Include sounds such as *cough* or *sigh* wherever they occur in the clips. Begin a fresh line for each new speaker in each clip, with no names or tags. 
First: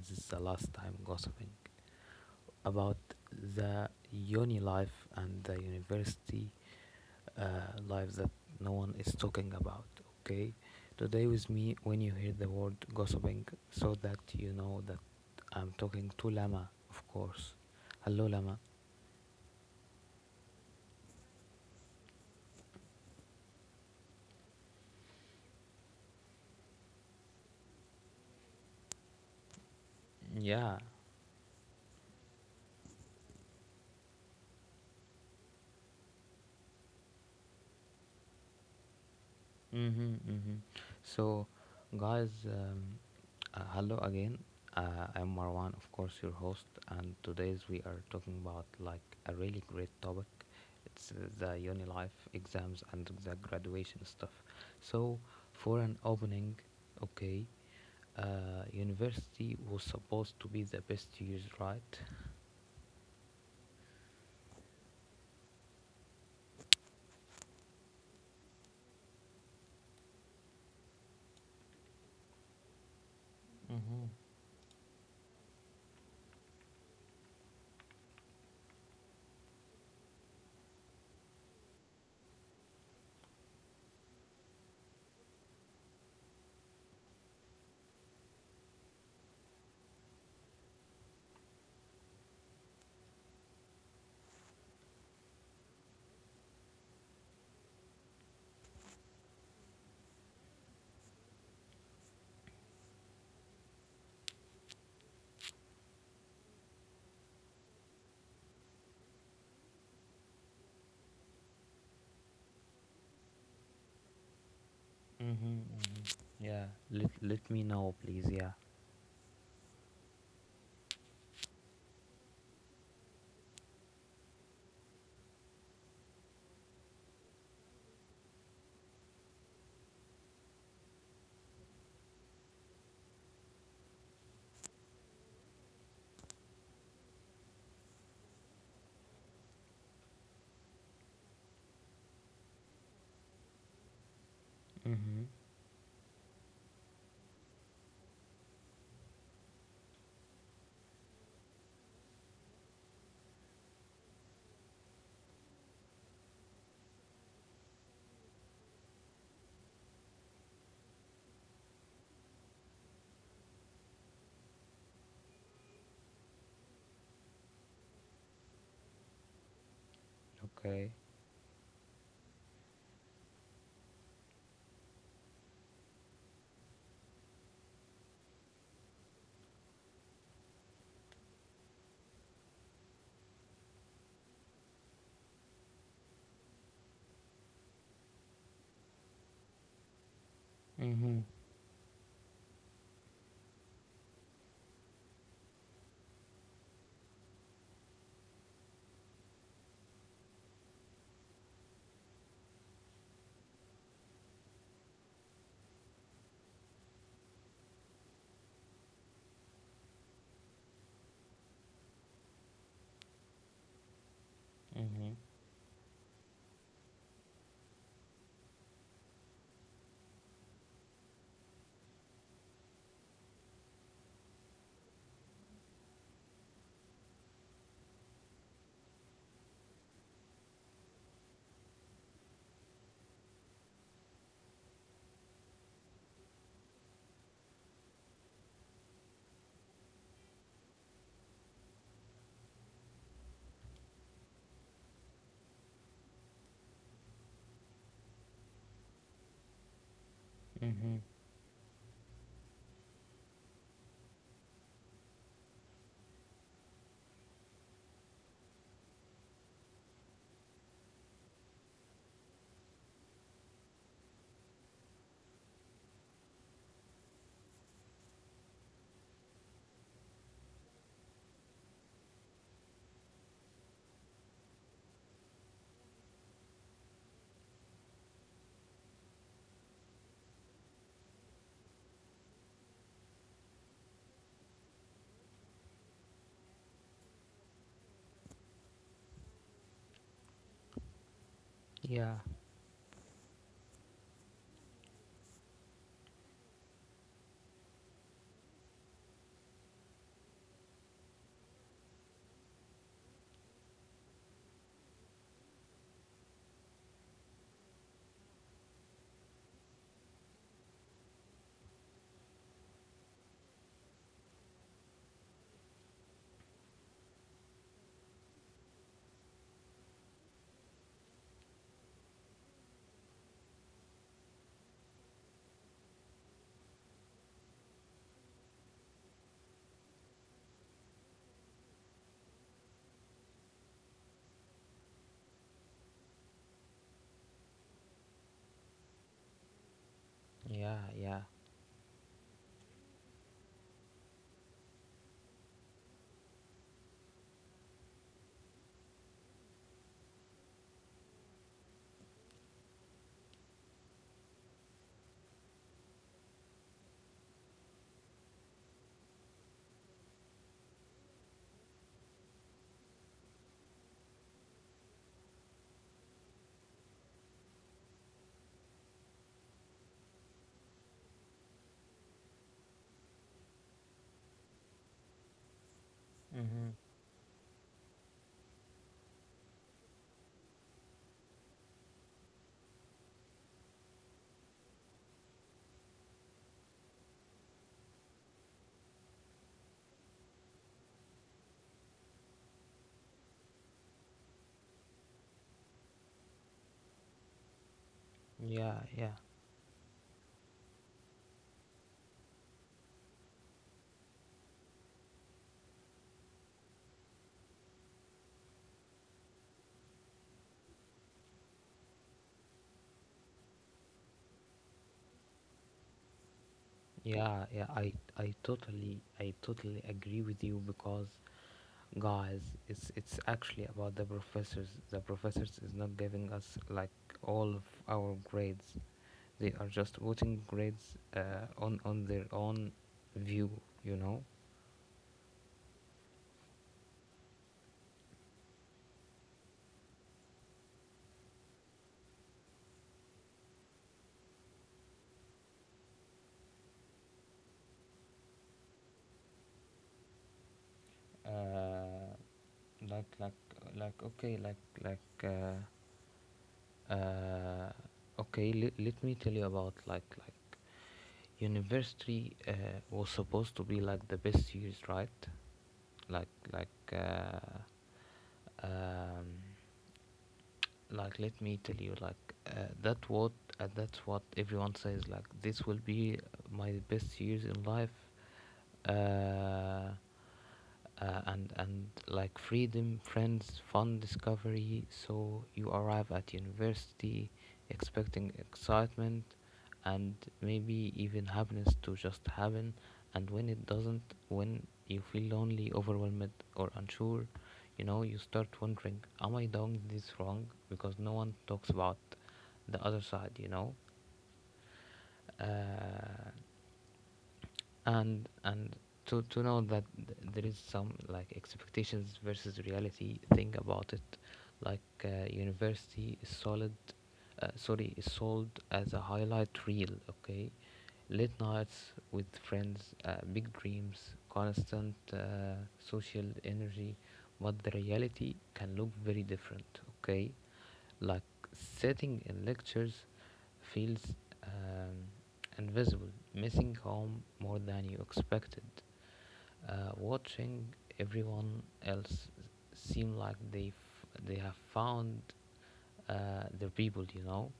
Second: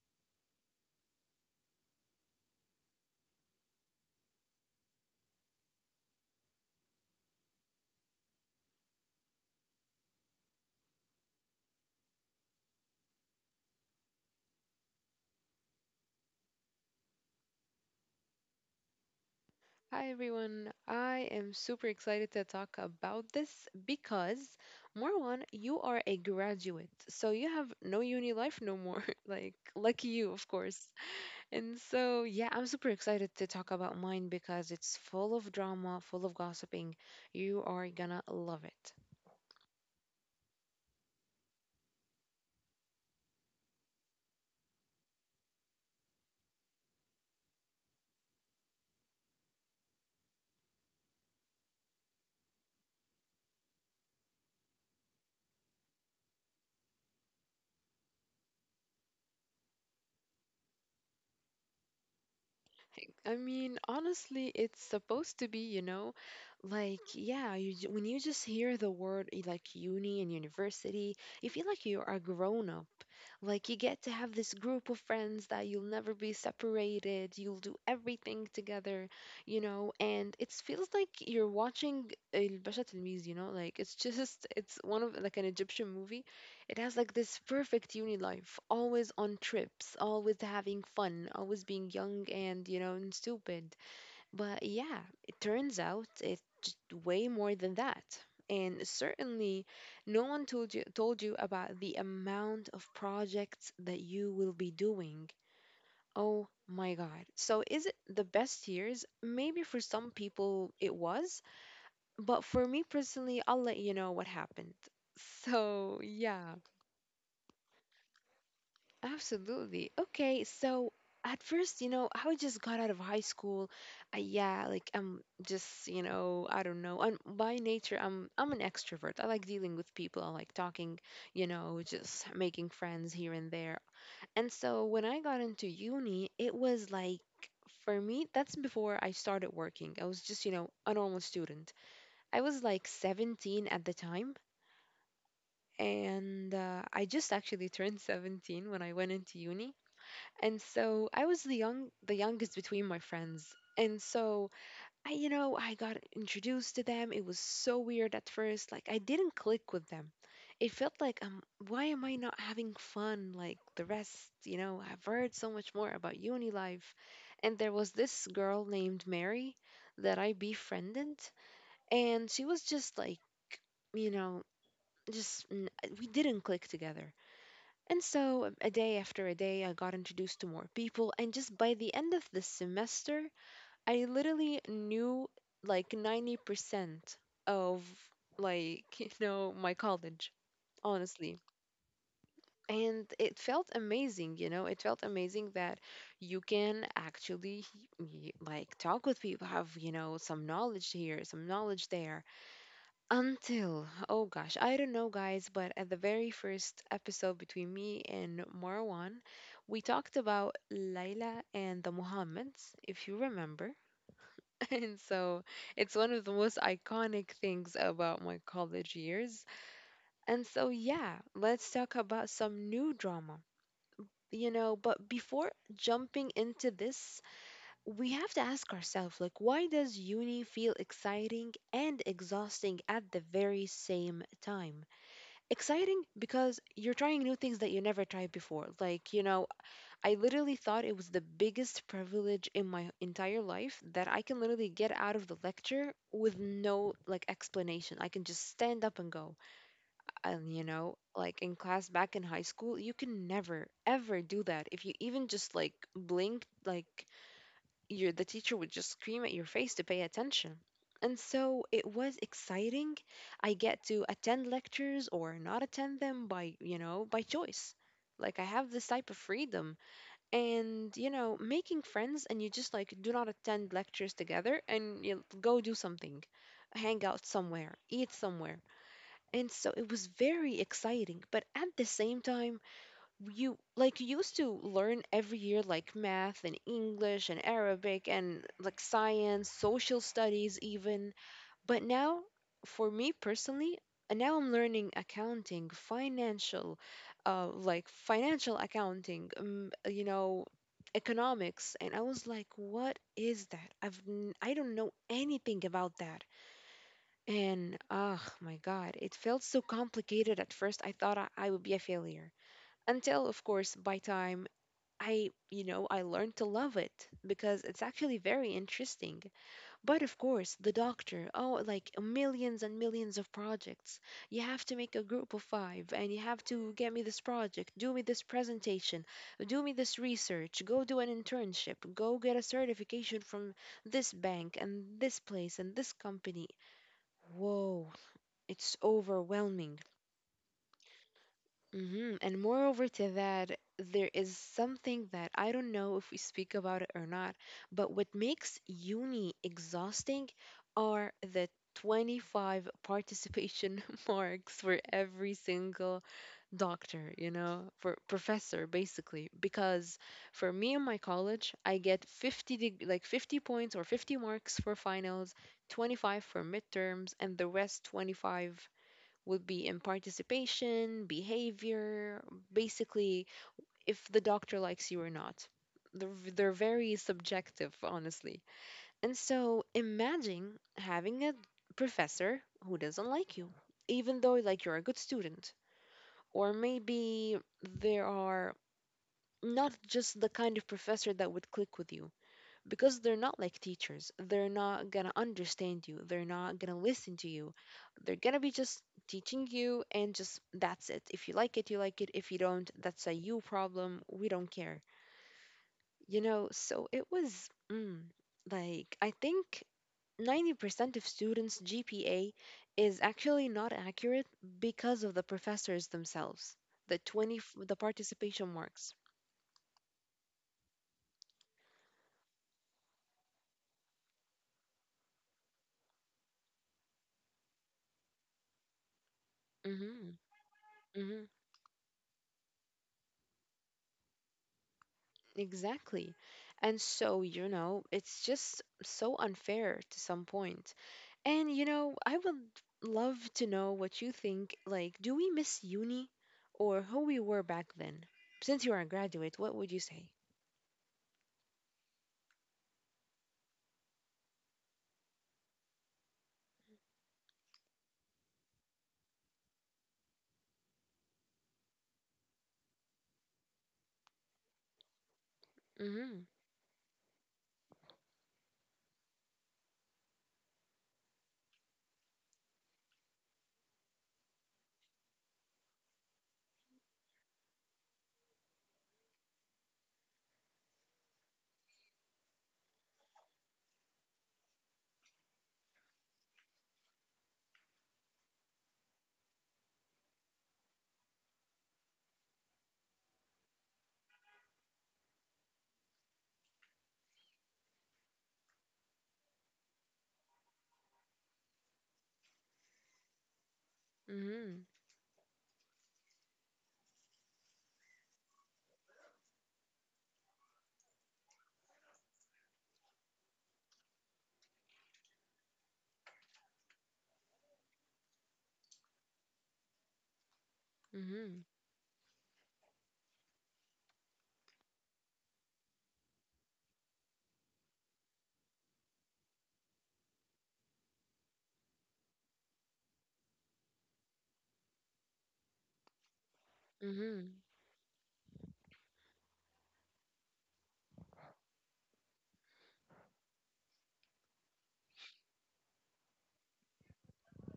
It is the last time gossiping about the uni life and the university life that no one is talking about. Okay, today with me, when you hear the word gossiping, so that you know that I'm talking to Lama, of course. Hello, Lama.
Hi everyone, I am super excited to talk about this because, Marwan, you are a graduate, so you have no uni life no more. *laughs* Like, lucky you, of
Yeah.
course. And so, yeah, I'm super excited to talk about mine because it's full of drama, full of gossiping. You are gonna love it.
Mm-hmm, mm-hmm. So, guys, hello again. I'm Marwan, of course, your host, and today's we are talking about like a really great topic. It's the uni life, exams, and the graduation stuff. So, for an opening, okay, university was supposed to be the best years, right?
I mean, honestly, it's supposed to be, like, yeah, when you just hear the word like uni and university, you feel like you are grown up. Like, you get to have this group of friends that you'll never be separated. You'll do everything together, and it feels like you're watching El Basha Tilmiz, like it's one of like an Egyptian movie. It has like this perfect uni life, always on trips, always having fun, always being young and stupid. But yeah, it turns out it's just way more than that. And certainly, no one told you about the amount of projects that you will be doing. Oh my God. So is it the best years? Maybe for some people it was, but for me personally, I'll let you know what happened. *laughs*
Mm-hmm,
So,
mm-hmm.
yeah.
Yeah. Let me know, please. Yeah.
Absolutely. Okay, so at first, I just got out of high school. Yeah, like I'm just, I don't know. I'm by nature, I'm an extrovert. I like dealing with people. I like talking, just making friends here and there. And so when I got into uni, it was like for me, that's before I started working. I was just, a normal student. I was like 17 at the time,
Mm-hmm.
and I just actually turned *laughs* 17 when I went into uni. And so I was the youngest between my friends. And so I got introduced to them. It was so weird at first. Like I didn't click with them. It felt like why am I not having fun like the rest, you know? I've heard so much more about uni life. And there was this girl named Mary that I
Okay.
befriended and she was just like, you know, just n- we didn't click together. And so, a day after a day, I got introduced to more people. And just by the end of the semester, I literally knew like 90% of, like, *laughs* my college,
Mm-hmm.
honestly. And it felt amazing, it felt amazing that you can actually, like, talk with people, have, some knowledge here, some knowledge there. Until, oh gosh, I don't know, guys, but at the very first episode between me and Marwan, we talked about Layla and the Muhammads, if you remember. *laughs* And
Mm-hmm.
so it's one of the most iconic things about my college years. And so, yeah, let's talk about some new drama. But before jumping into this, we have to ask ourselves like why does uni feel exciting and exhausting at the very same time? Exciting because you're trying new things that you never tried before. Like, I literally thought it was the biggest privilege in my entire life that I can literally get out of the lecture with no like explanation. I can just stand up and go. And
Mm-hmm.
like in class back in high school, you can never ever do that. If you even just like blink, like your the teacher would just scream at your face to pay attention. And so it was exciting. I get to attend lectures or not attend them by choice. Like I have this type of freedom. And, making friends and you just like do not attend lectures together and you go do something. Hang out somewhere, eat somewhere. And so it was very exciting, but at the same time, you used to learn every year like math and English and Arabic and like science, social studies even. But
Yeah,
now for me personally, now I'm learning accounting, financial accounting, economics, and I was like what is that? I don't know anything about that. And my God, it felt so complicated at first. I thought I would be a failure, until of course by time I you know I learned to love it because it's actually very interesting. But of course, the doctor, oh, like millions and millions of projects. You have to make a group of five, and you have to get me this project, do me this presentation, do me this research, go do an internship, go get a certification from this bank and this place and this company. Whoa, it's overwhelming.
yeah, yeah,
And moreover to that, there is something that I don't know if we speak about it or not, but what makes uni exhausting are the 25 participation *laughs* marks for every single doctor, for professor basically. Because for me in my college, I get 50 like 50 points or 50 marks for finals, 25 for midterms, and the rest 25 would be in participation, behavior, basically, if the doctor likes you or not. They're very subjective, honestly. And so imagine having a professor who doesn't like you, even though like you're a good student. Or maybe there are not just the kind of professor that would click with you because they're not like teachers. They're not going to understand you. They're not going to listen to you. They're going to be
yeah,
just
yeah,
teaching you and just that's it. If you like it, you like it. If you don't, that's a you problem. We don't care. So it was like I think 90% of students' GPA is actually not accurate because of the professors themselves. The 20
yeah,
f-
yeah.
the
I I
participation marks.
totally I totally agree with you because guys, it's actually about the professors. The professors is not giving us like all of our grades. They are just
Mhm.
putting grades on their own view. You know,
Exactly. And so, it's just so unfair to some point. And, I would love to know what you think. Like, do we miss uni or who we were back then? Since you are a graduate, what would you say?
uh, like like like okay, like uh, okay. L- let me tell you about university was supposed to be like the best years, right?
Mm hmm.
Like like uh, um, like let me tell you, that what that's what everyone says. Like this will be my best years in life uh, and like freedom, friends, fun, discovery. So you arrive at university expecting excitement and maybe even happiness to just happen. And when it doesn't, when you feel lonely, overwhelmed, or unsure, you know, you start wondering, am I doing this wrong? Because no one talks about the other side, you know.
Mm hmm.
Uh, and to know that there is some like expectations versus reality thing about it, like university is solid sorry, is sold as a highlight reel. Okay,
Mm
late
hmm.
nights with friends, big dreams, constant social energy, but the reality can look very different. Okay, like sitting in lectures feels um, invisible, missing
Mm
home
hmm.
more than you expected. Watching everyone else seem like they have found their people, you know,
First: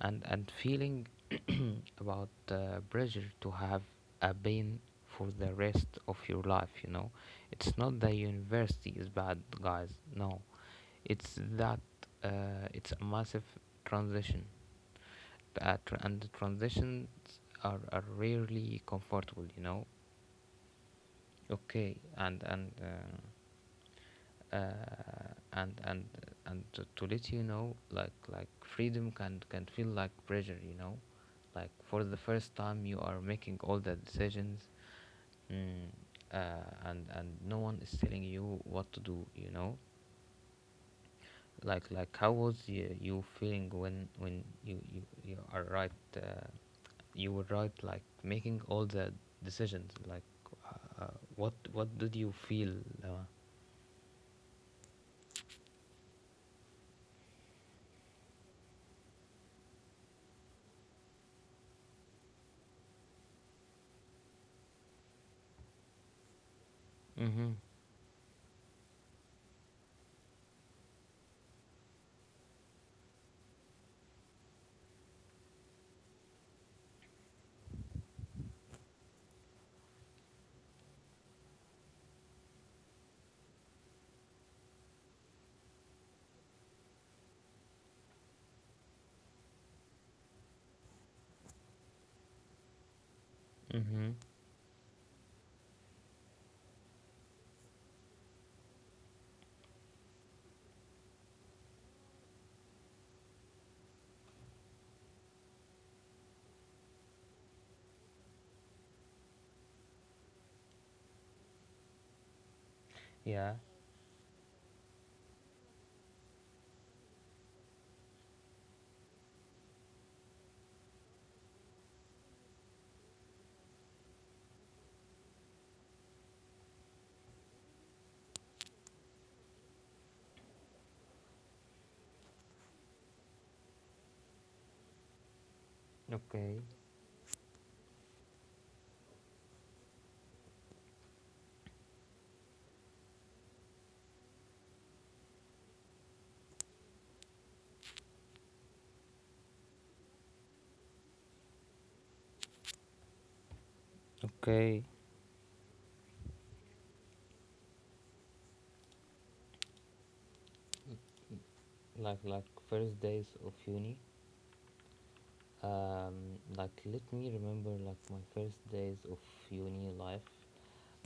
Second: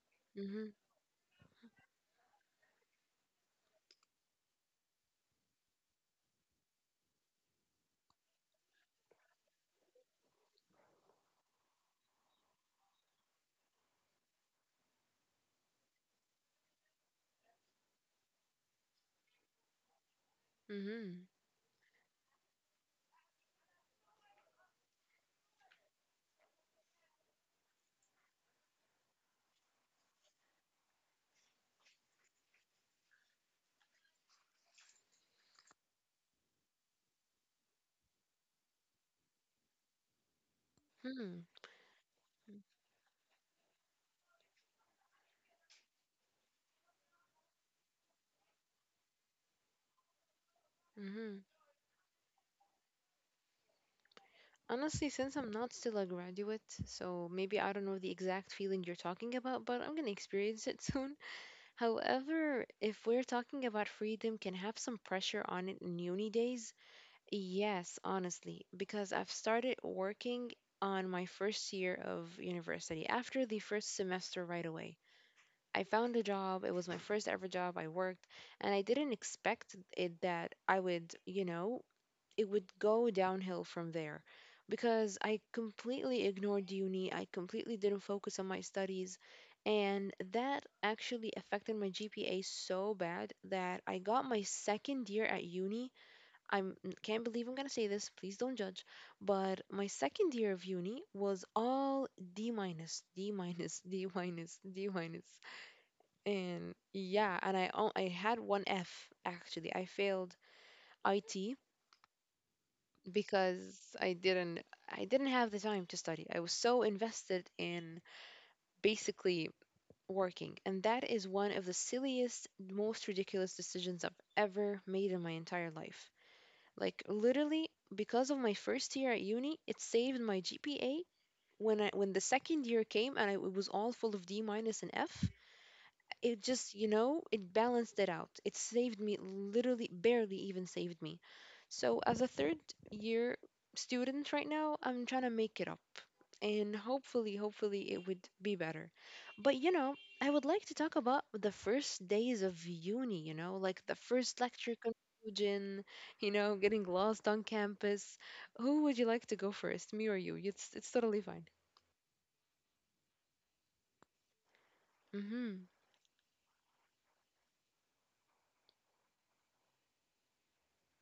and
Mm
feeling about pressure to have a pain for the rest of your life, you know. It's not that university is bad, guys. No, it's that it's a massive transition, and the transitions are rarely comfortable, you know.
hmm.
Okay, uh, and and and to let you know, like freedom can feel like pressure, you know, like for the first time you are making all the decisions. mm, and no one is telling you what to do, you know.
Mm hmm.
Like how was you feeling when you are right, uh, you were right, like making all the decisions, like uh, uh,
Mm-hmm.
what did you feel? Uh,
Honestly, since I'm not still a graduate, so maybe I don't know the exact feeling you're talking about, but I'm gonna experience it *laughs* soon. However, if we're talking about freedom, can have some pressure on it in uni days.
Mm-hmm.
Yes, honestly, because I've started working on my first year of university after the first semester right away. I found a job, it was my first ever job I worked, and I didn't expect it that I would, it would go downhill from there because I completely ignored uni. I completely didn't focus on my studies. And that actually affected my GPA so bad that I
Mm-hmm.
got my second year at uni. I can't believe I'm going to say this. Please don't judge. But my second year of uni was all D minus, *laughs* D minus, D minus. And yeah, and I had one F actually. I failed IT
Yeah.
because I didn't have the time to study. I was so invested in basically working, and that is one of the silliest, most ridiculous decisions I've ever made in my entire life. Like literally because of my first year at uni, it saved my GPA when I when the second year came, and it was all full of D minus and F. It
Okay.
just it balanced it out. It saved me, literally barely even saved me. So as a third year student right now, I'm trying to make it up, and hopefully it would be better. But I would like to talk about the first days of uni, like the first lecture
Okay.
conclusion, getting lost on campus. Who would you like to go first, me or you? It's totally fine.
Like first days of uni,
Mhm.
like let me remember, like my first days of uni life.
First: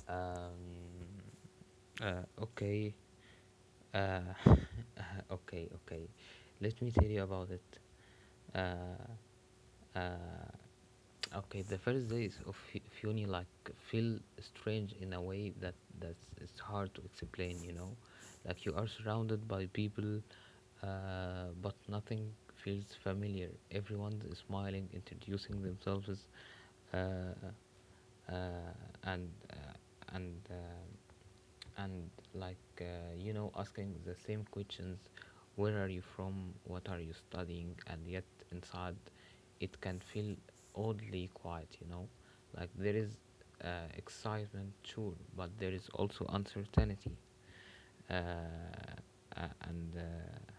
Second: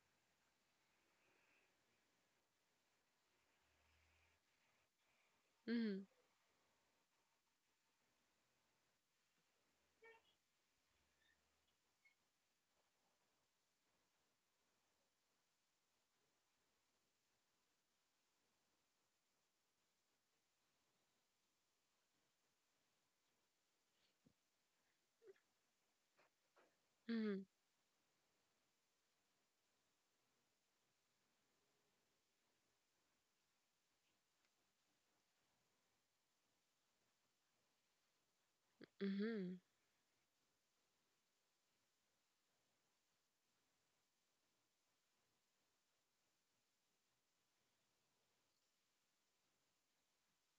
um uh, okay Uh, *laughs* okay.
Mhm.
Let me tell you about it. Uh, uh, okay, the first days of of uni like feel strange in a way that that's it's hard to explain. You know, like you are surrounded by people, but nothing feels familiar. Everyone is smiling, introducing themselves.
Mhm.
Uh, uh, and uh, and like, you know, asking the same questions: where are you from, what are you studying, and yet inside
Mhm.
it can feel oddly quiet, you know. Like there is excitement, sure, but there is also uncertainty. uh, uh, and uh,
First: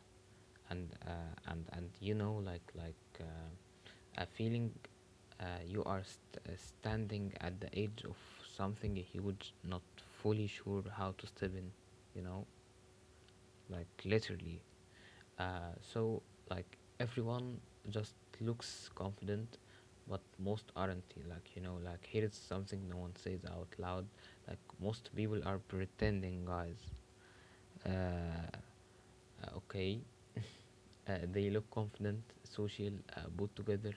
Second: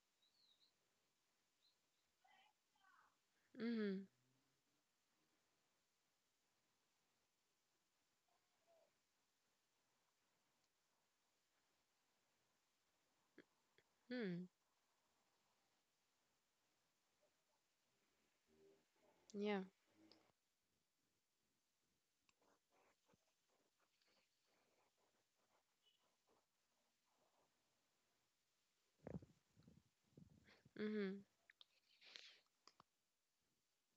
and uh, and and you know, like
Mhm.
a feeling you are standing at the edge of something huge, not fully sure how to step in, you know, like
Mhm.
literally. So like everyone just looks confident,
Yeah.
but most aren't, like, you know, like here is something no one says out loud. Like most people are pretending, guys, uh, okay.
Mhm,
They look confident, social, put together,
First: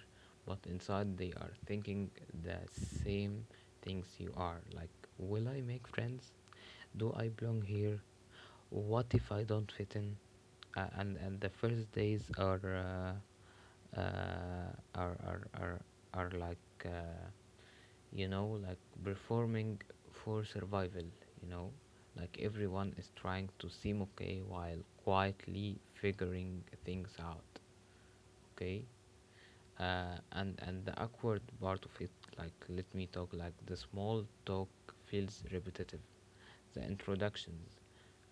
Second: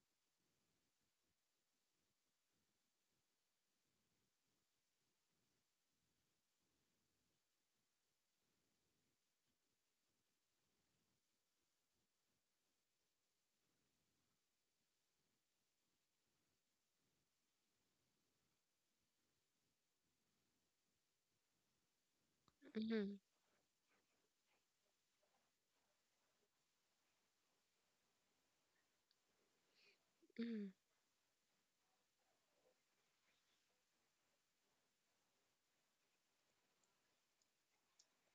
but inside they are thinking the same things you are. Like, will I make friends? Do I belong here? What if I don't fit in? And the first days are uh, uh, are, are are like, you know, like performing for survival. You know, like everyone is
mhm,
trying to seem okay while quietly figuring things out. Okay,
mhm,
and the awkward part of it, like let me talk like the small talk feels repetitive, the introductions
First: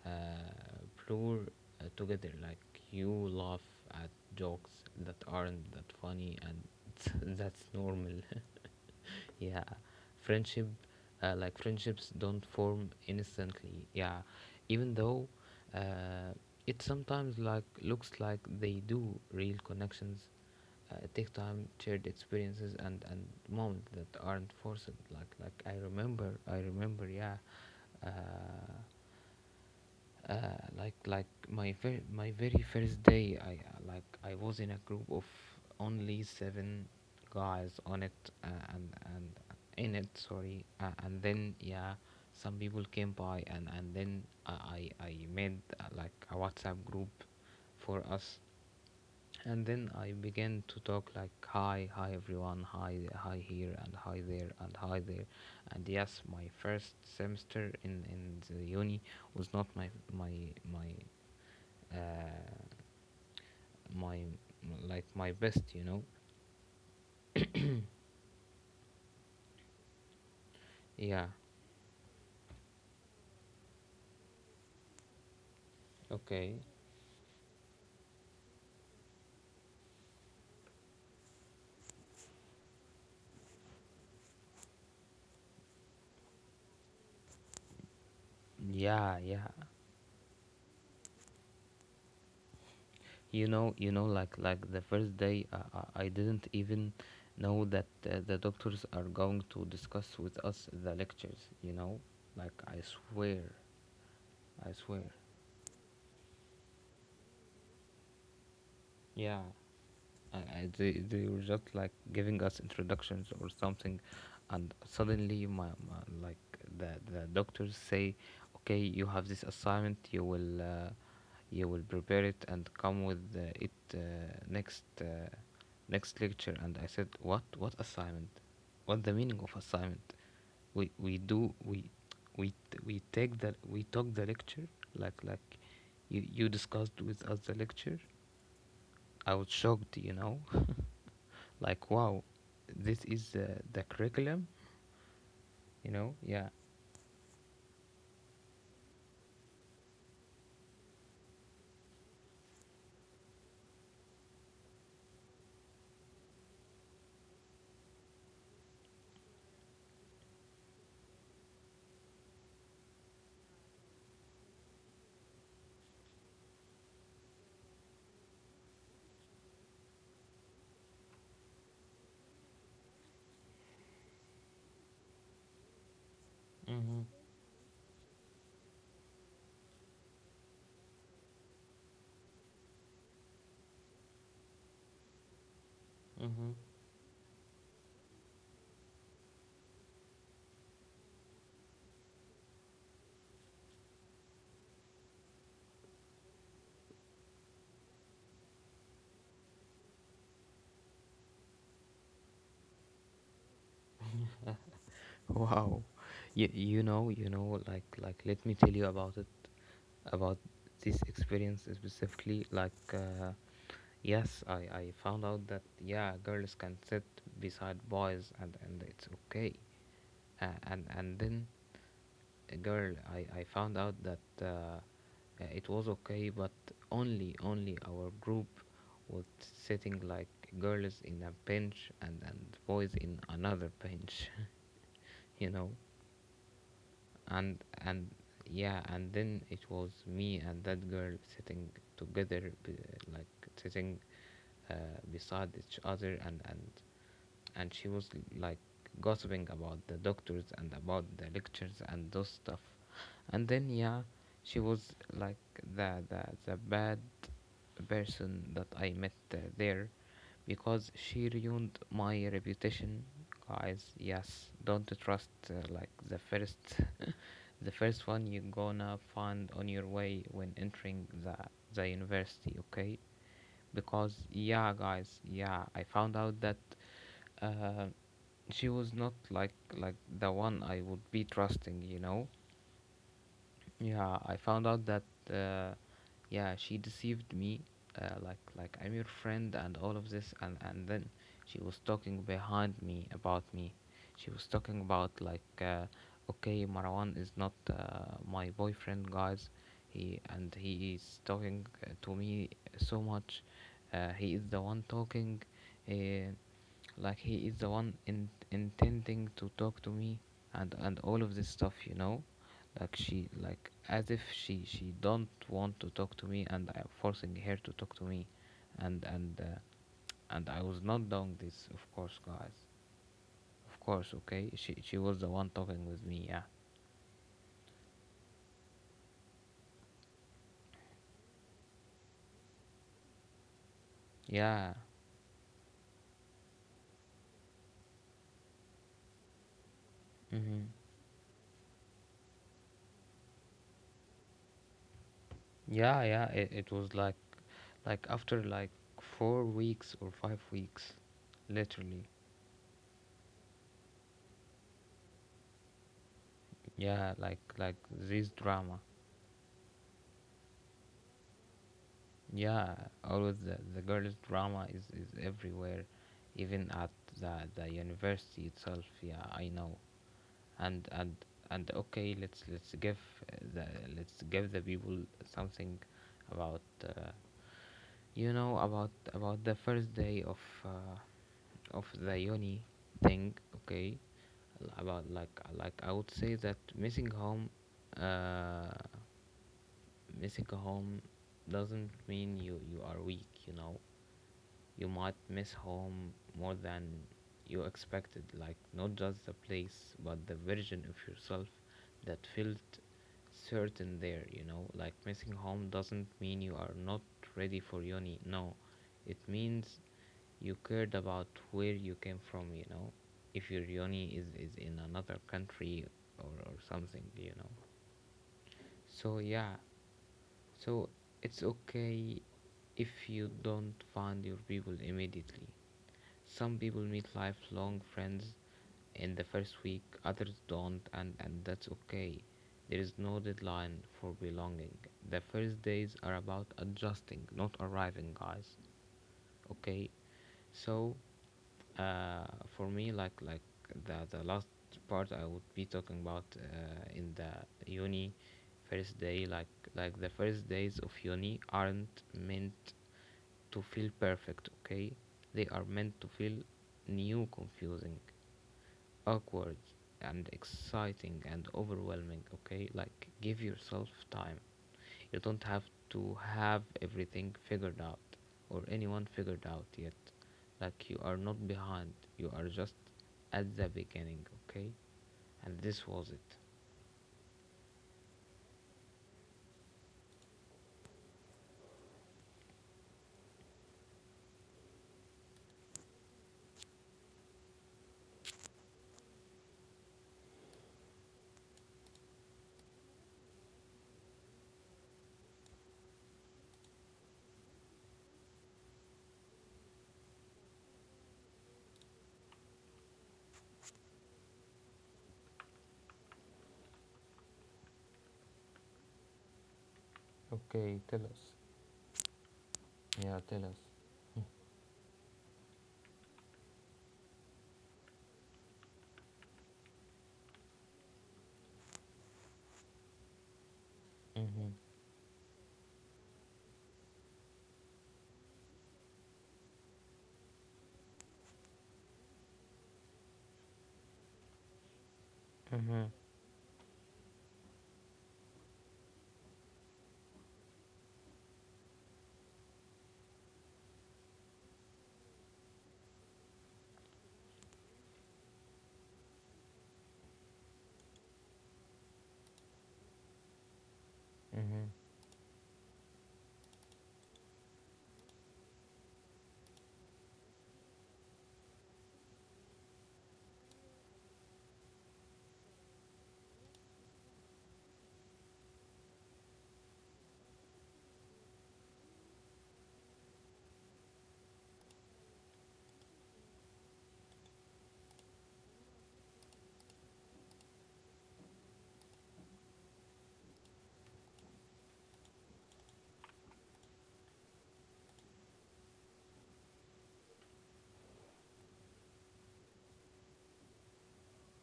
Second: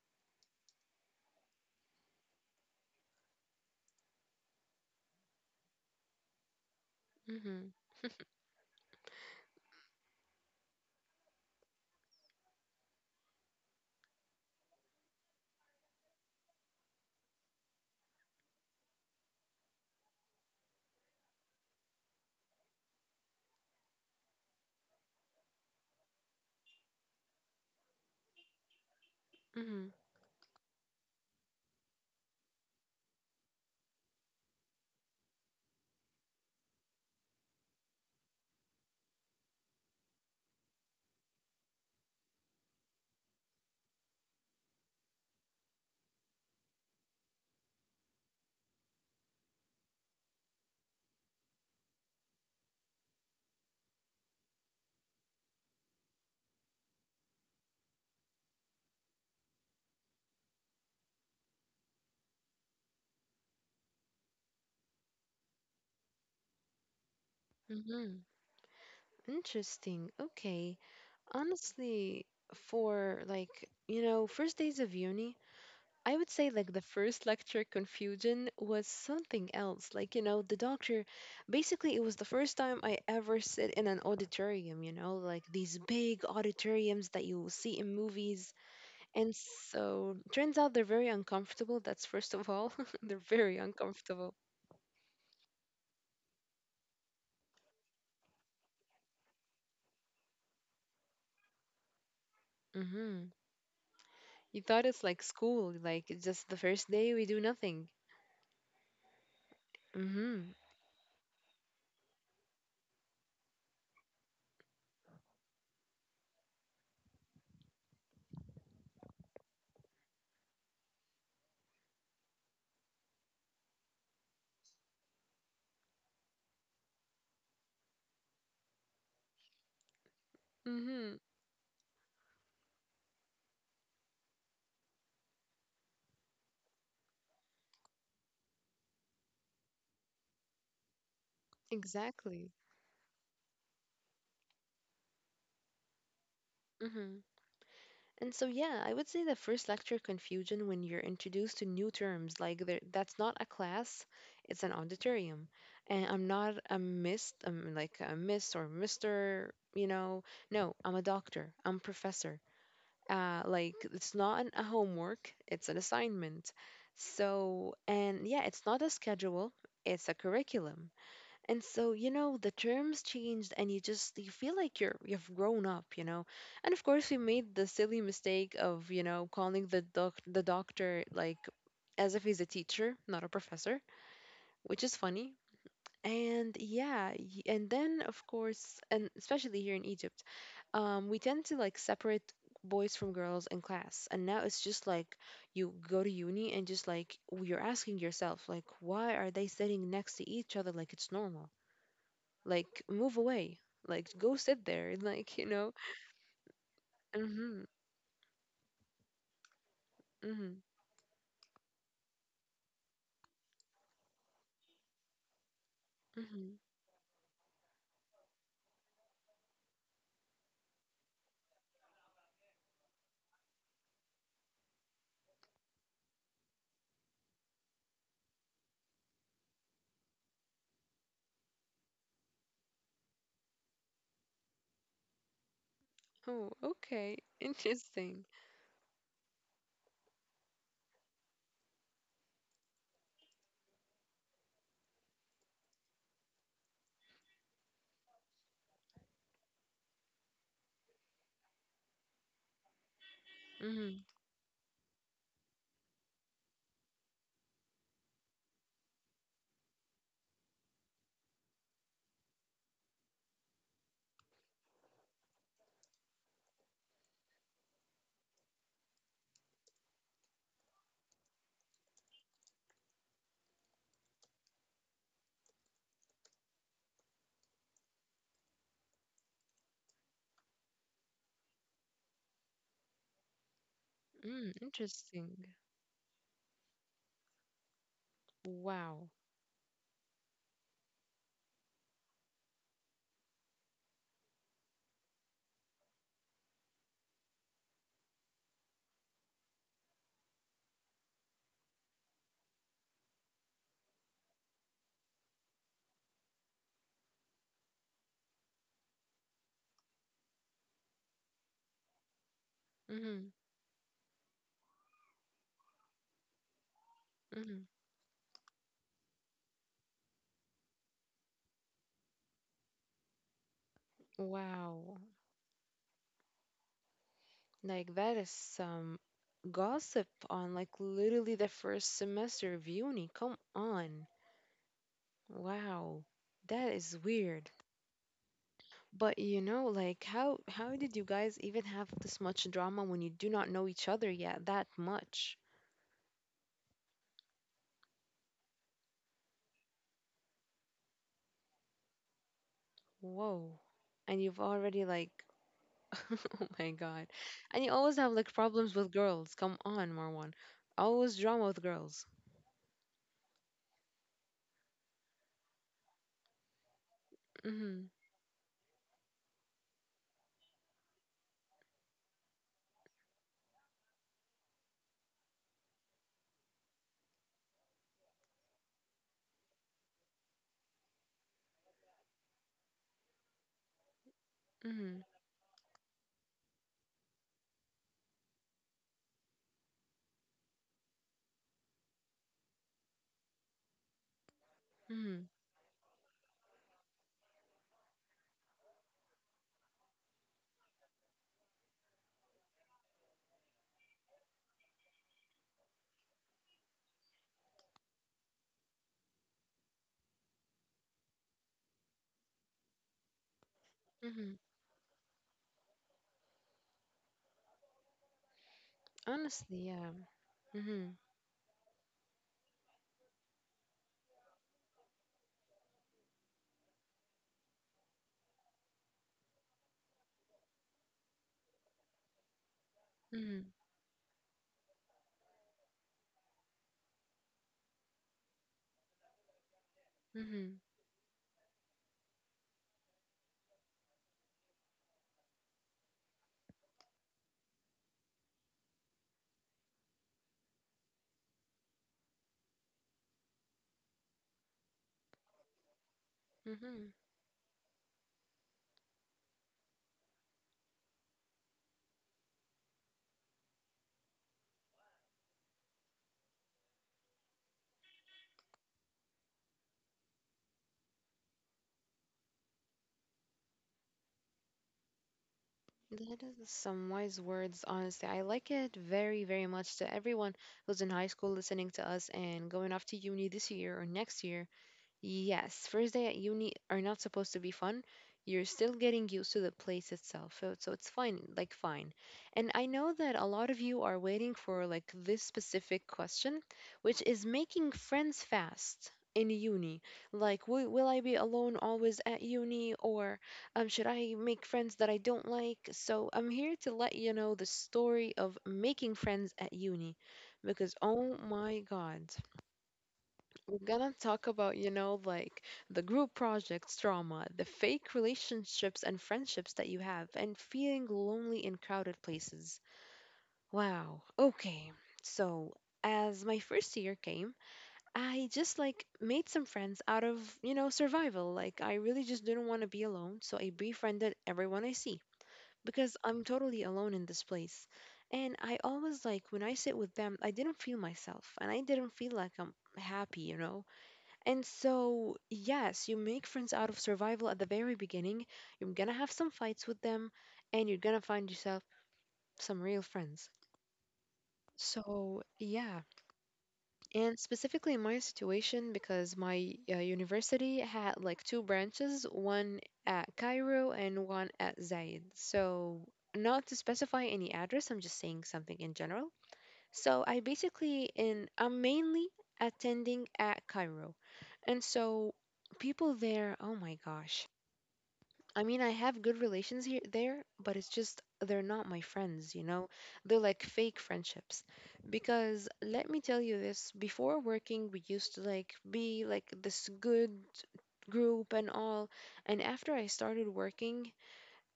uh, blur together, like you laugh at jokes that aren't that funny, and *laughs* that's
mhm,
normal *laughs* yeah, friendship, like friendships don't form instantly, yeah, even though uh, it sometimes like looks like they do. Real connections take time, shared experiences and moments that aren't forced. Like I remember, yeah, uh,
mhm,
my very first day, I like I was in a group of only seven guys on it and and in it sorry and then yeah, some people came by, and then I made like a WhatsApp group for us. And then I began to talk, like, hi, hi everyone, hi, hi here, and hi there, and hi there. And yes, my first semester in the uni was not my, uh, my, like my best, you know?
mhm. Interesting. Okay.
Yeah,
Honestly, for like, first days of uni, I would say
okay.
like the first lecture confusion was something else. Like, the doctor, basically, it was the first time I ever sit in an auditorium, like these big auditoriums that you see in movies.
Yeah,
And
yeah.
so turns out they're very uncomfortable. That's first of all, *laughs* they're very
You know,
uncomfortable.
like the first day, I didn't even know that the doctors are going to discuss with us the lectures, you know? Like, I
Mhm.
swear,
You
I
thought it's
swear.
like school, like it's just the first day we do nothing.
Yeah, and
Mm-hmm.
they were just like giving us introductions or something, and suddenly my, my like the doctors say, okay, you have this assignment. You will prepare it and come with it next next lecture. And I said, what assignment? What the meaning of assignment? We
Mm-hmm.
do we t- we take the we took the lecture, like you discussed with us the lecture. I was shocked, you know, *laughs* like wow,
Exactly.
this is the curriculum, you know. Yeah.
Mm-hmm. And so yeah, I would say the first lecture confusion when you're introduced to new terms, like there, that's not a class, it's an auditorium. And I'm not a miss, I'm like a miss or mister. No, I'm a doctor. I'm professor. Like it's not a homework, it's an assignment. So, and yeah, it's not a schedule, it's a curriculum. And so, you know, the terms changed and you just you feel like you've grown up, you know. And of course
Mm-hmm.
we made the silly mistake of, you know, calling the doctor like as if he's a teacher, not a professor, which is funny.
Mm-hmm.
And yeah, and then of course, and especially here in Egypt, we tend to like separate boys from girls in class. And now it's just like you go to uni and just like you're asking yourself, like, why are they sitting next to each other like it's normal? Like move away, like go sit there, like *laughs* you know.
Wow. you, you know, you
Mm-hmm.
know, like like let me tell you about it, about
Mm-hmm.
this experience specifically, like, yes, I found out that yeah,
Mm-hmm.
girls can sit beside boys and it's okay. And then girl, I found out that it was okay, but only our group was sitting like girls in a bench and boys in another bench, *laughs* you know.
Oh, okay,
And
interesting.
yeah, and then it was me and that girl sitting together, like sitting uh, beside each other. And she was like gossiping about the doctors and about the lectures and those stuff. And then
Mm-hmm.
yeah, she was like the bad person that I met there, because she ruined my reputation, guys. Yes, don't trust, like, the first one you're gonna find on your way when entering the university. Okay, because yeah, guys, yeah, I found out that uh, she was not the one I would be trusting, you know. Yeah, I
Mm,
found out that
interesting.
uh, yeah, she deceived me. Like I'm
Wow.
your friend and all of this, and then she was talking behind me about me. She was talking about like, okay, Marwan is not my boyfriend, guys. He is talking to me so much. He is the one talking. Uh, like he is the one intending to talk to me, and all of this stuff, you know. Like she
Mm-hmm.
like as if she don't want to talk to me, and I'm forcing her
Mm-hmm.
to talk to me. And and uh, and I was not doing this, of course, guys. Of course. Okay,
Wow,
she was the one talking with me. Yeah,
like that is some gossip on like literally the first semester of uni, come on.
yeah.
Wow, that is weird. But you know, like how
Mm-hmm.
how did you guys even have this much drama when you do not know each other yet that much?
Yeah, yeah, it was like after like 4 weeks or 5 weeks literally.
Whoa. And you've already like *laughs* oh my God.
Yeah,
And you always have like
this
problems with
drama.
girls. Come on, Marwan. Always drama with girls.
Yeah, always the girls' drama is everywhere, even at the, the
Mhm.
university itself. Yeah, I know. And and and okay, let's give the let's give the people something about, uh, you know, about the first day uh, of the uni thing. Okay,
Mhm.
about like I would say that missing home. Uh, Missing home doesn't mean you are weak, you know. You might
Mhm.
miss home more than you expected, like not just the place, but the version of yourself that felt certain there, you know. Like missing home doesn't mean you are not ready for uni, no. It means you cared about where you came from, you know. If your uni is,
Mhm.
is in another country or something, you know. So
Honestly,
yeah,
yeah.
so
Mhm.
it's okay if you don't find your people immediately. Some people meet lifelong friends in the first week, others don't, and that's okay. There is no
Mhm.
deadline for belonging. The first days are about adjusting, not arriving, guys, okay.
Mhm.
So uh, for me, like the last part I would be talking about, in the uni first day. Like the first days of uni aren't meant to feel perfect, okay. They are meant to feel
Mhm.
new, confusing, awkward, and exciting and overwhelming, okay. Like give yourself time. You don't have to have everything figured out or anyone figured out yet. Like you are not behind, you are just at the beginning, okay. And this was
That
it.
is some wise words, honestly. I like it very, very much. To everyone who's in high school listening to us and going off to uni this year or next year, yes, first day at uni are not supposed to be fun. You're still getting used to the place itself. So it's fine, like fine. And I know that a lot of you are waiting for like this specific question, which is making friends fast in uni. Like, will I be alone always at uni, or should I make friends that I don't like? So I'm here to let you know the story of making friends at uni because
Okay, tell
oh
us.
my God.
Yeah, tell
We're gonna talk
us.
about, you know, like the group projects, drama, the fake relationships and friendships that you have, and feeling lonely in crowded places. Wow.
Mm-hmm.
Okay. So, as my first year came, I just like made some friends out of, you know, survival. Like, I really just didn't want to be alone, so I befriended everyone I see
Mm-hmm.
because I'm totally alone in this place. And I always like when I sit with them, I didn't feel myself and I didn't feel like I'm happy, you know? And so, yes, you make friends out of survival at the very beginning. You're gonna have some fights with them, and you're gonna find yourself some real friends.
Mm-hmm.
So, yeah. And specifically in my situation, because my university had like two branches, one at Cairo and one at Zaid. So, not to specify any address, I'm just saying something in general. So I basically in I'm mainly attending at Cairo. And so people there, oh my gosh. I mean, I have good relations here there, but it's just they're not my friends, you know? They're like fake friendships. Because let me tell you this, before working, we used to like be like this good group and all. And after I started working,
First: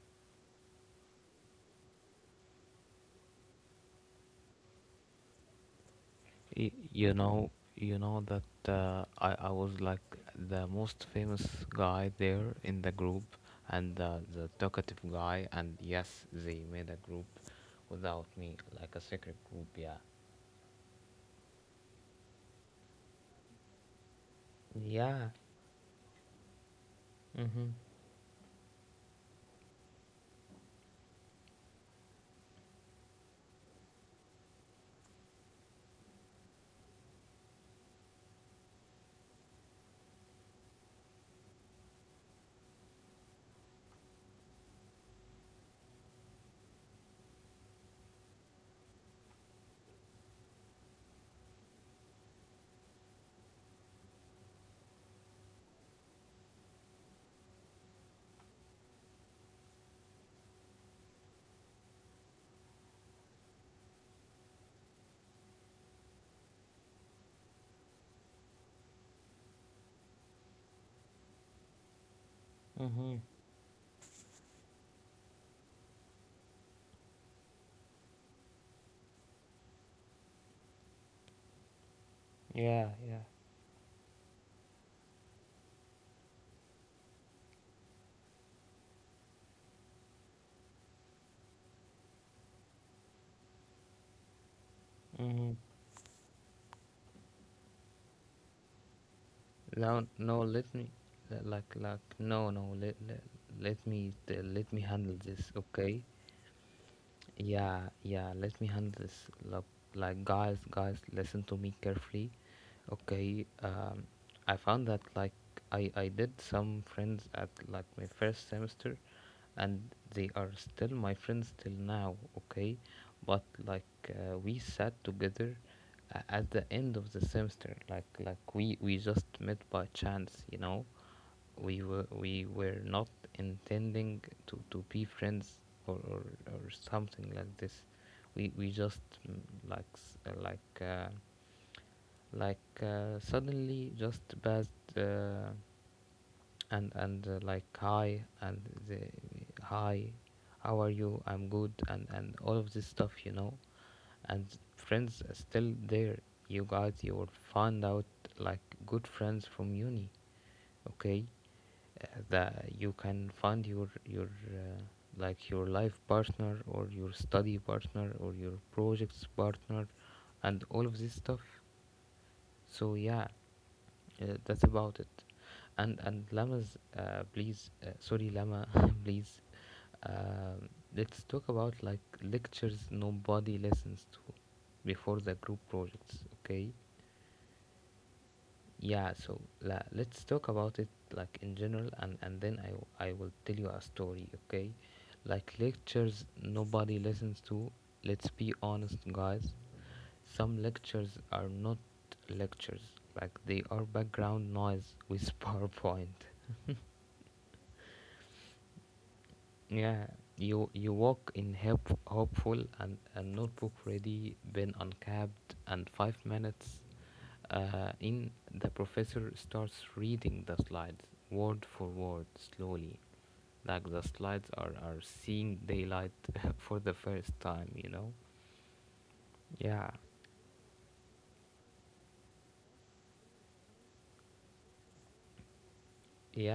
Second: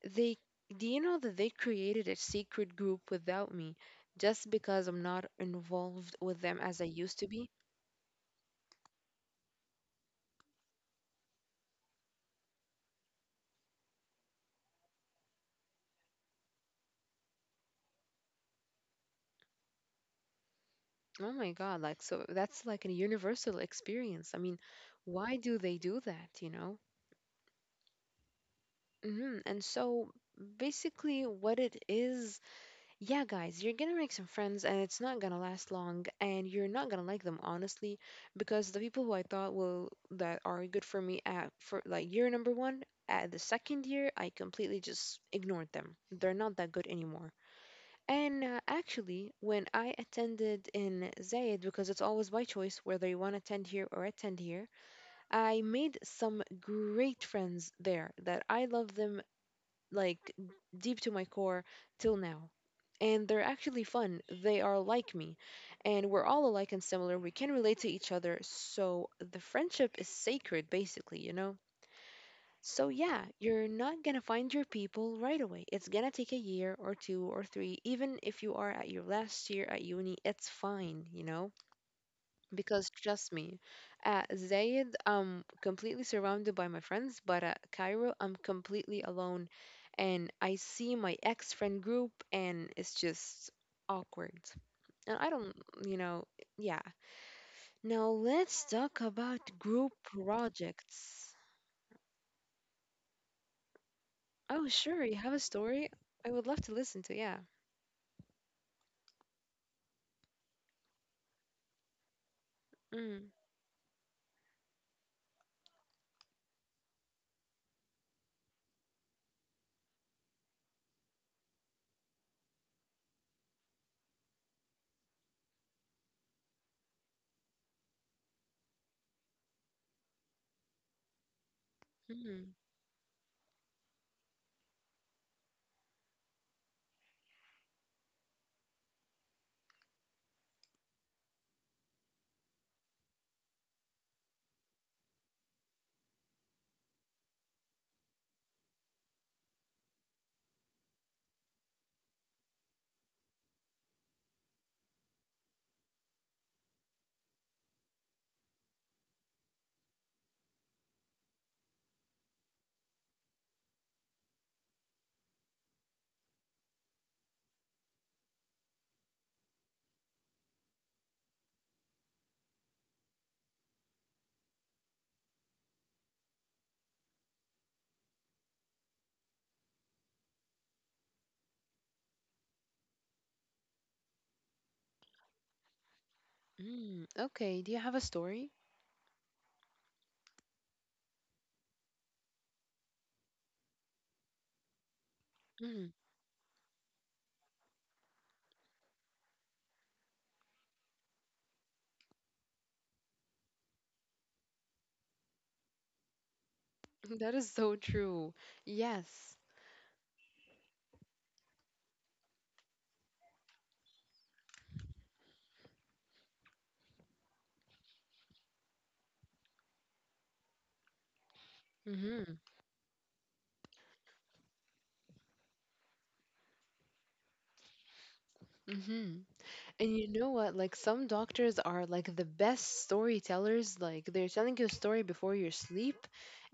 they, do you know that they created a secret group without me just because I'm not involved with them as I used to be?
You know that I was like the most famous guy there in the group, and the talkative guy, and yes, they made a group without me, like a secret group. Yeah.
Oh my God, like, so that's like a universal experience. I mean,
Yeah.
why do they do that, you know?
Mhm.
And so basically, what it is. Yeah, guys, you're gonna make some friends and it's not gonna last long and you're not gonna like them honestly, because the people who I thought will that are good for me at for like year number one, at the second year, I completely just ignored them. They're not that good anymore. And actually, when I attended in Zayed, because it's always by choice whether you want to attend here or attend here, I made some great friends there that I love them like deep to my core till now. And they're actually fun. They are like me. And we're all alike and similar. We can relate to each other. So the friendship is sacred, basically, you know? So
Mhm.
yeah, you're not gonna find your people right away. It's gonna take a year or two or three. Even if you are at your last year at uni, it's fine, you know?
Yeah.
Because
Yeah.
trust me, at Zayed, I'm completely surrounded by my friends, but at Cairo, I'm completely alone. And I see my ex friend group, and it's just awkward. And I
Mhm.
don't, you know, yeah. Now let's talk about
No,
group
no, let me,
projects.
like, no, no, let, let, let me,
Oh,
let me
sure, you
handle
have a
this,
story?
okay?
I would love to listen to, yeah.
Yeah, yeah, let me handle this. Look, like, guys, guys, listen to me carefully.
Mm,
Okay. I found that, like, I did some friends at, like, my first semester, and they are still my friends till now, okay? But, like, we sat together at the end of the semester, like we just met by chance, you know? we were we
mm,
were not intending to be friends or or, or something like this. We just, mm, like like suddenly just passed, and like, hi, and the hi, how are you, I'm good, and all of this stuff, you know. And friends are still there. You guys, you will find out like good friends from uni, okay. That you can find your like your life partner or your study partner or your projects partner and all of this stuff. So yeah, that's about it. And Lamas, please, sorry, Lama, *laughs* please. um let's talk about like lectures nobody listens to before the group projects, okay.
mm. Okay, do you have a story?
Yeah, so let's talk about it like in general, and then I I will tell you a story, okay? Like
Mm.
lectures nobody listens to. Let's be honest, guys. Some lectures are not lectures. Like they are background noise with *laughs* PowerPoint.
*laughs* That is so true. Yes.
Yeah, you walk in help, hopeful and a notebook ready, pen uncapped, and 5 minutes in the professor starts reading the slides word for word
Mm-hmm.
slowly, like the slides are seeing daylight *laughs* for the first time, you know?
Mm-hmm.
Yeah,
And you know what? Like some doctors are like the best storytellers. Like they're telling you a story before you sleep,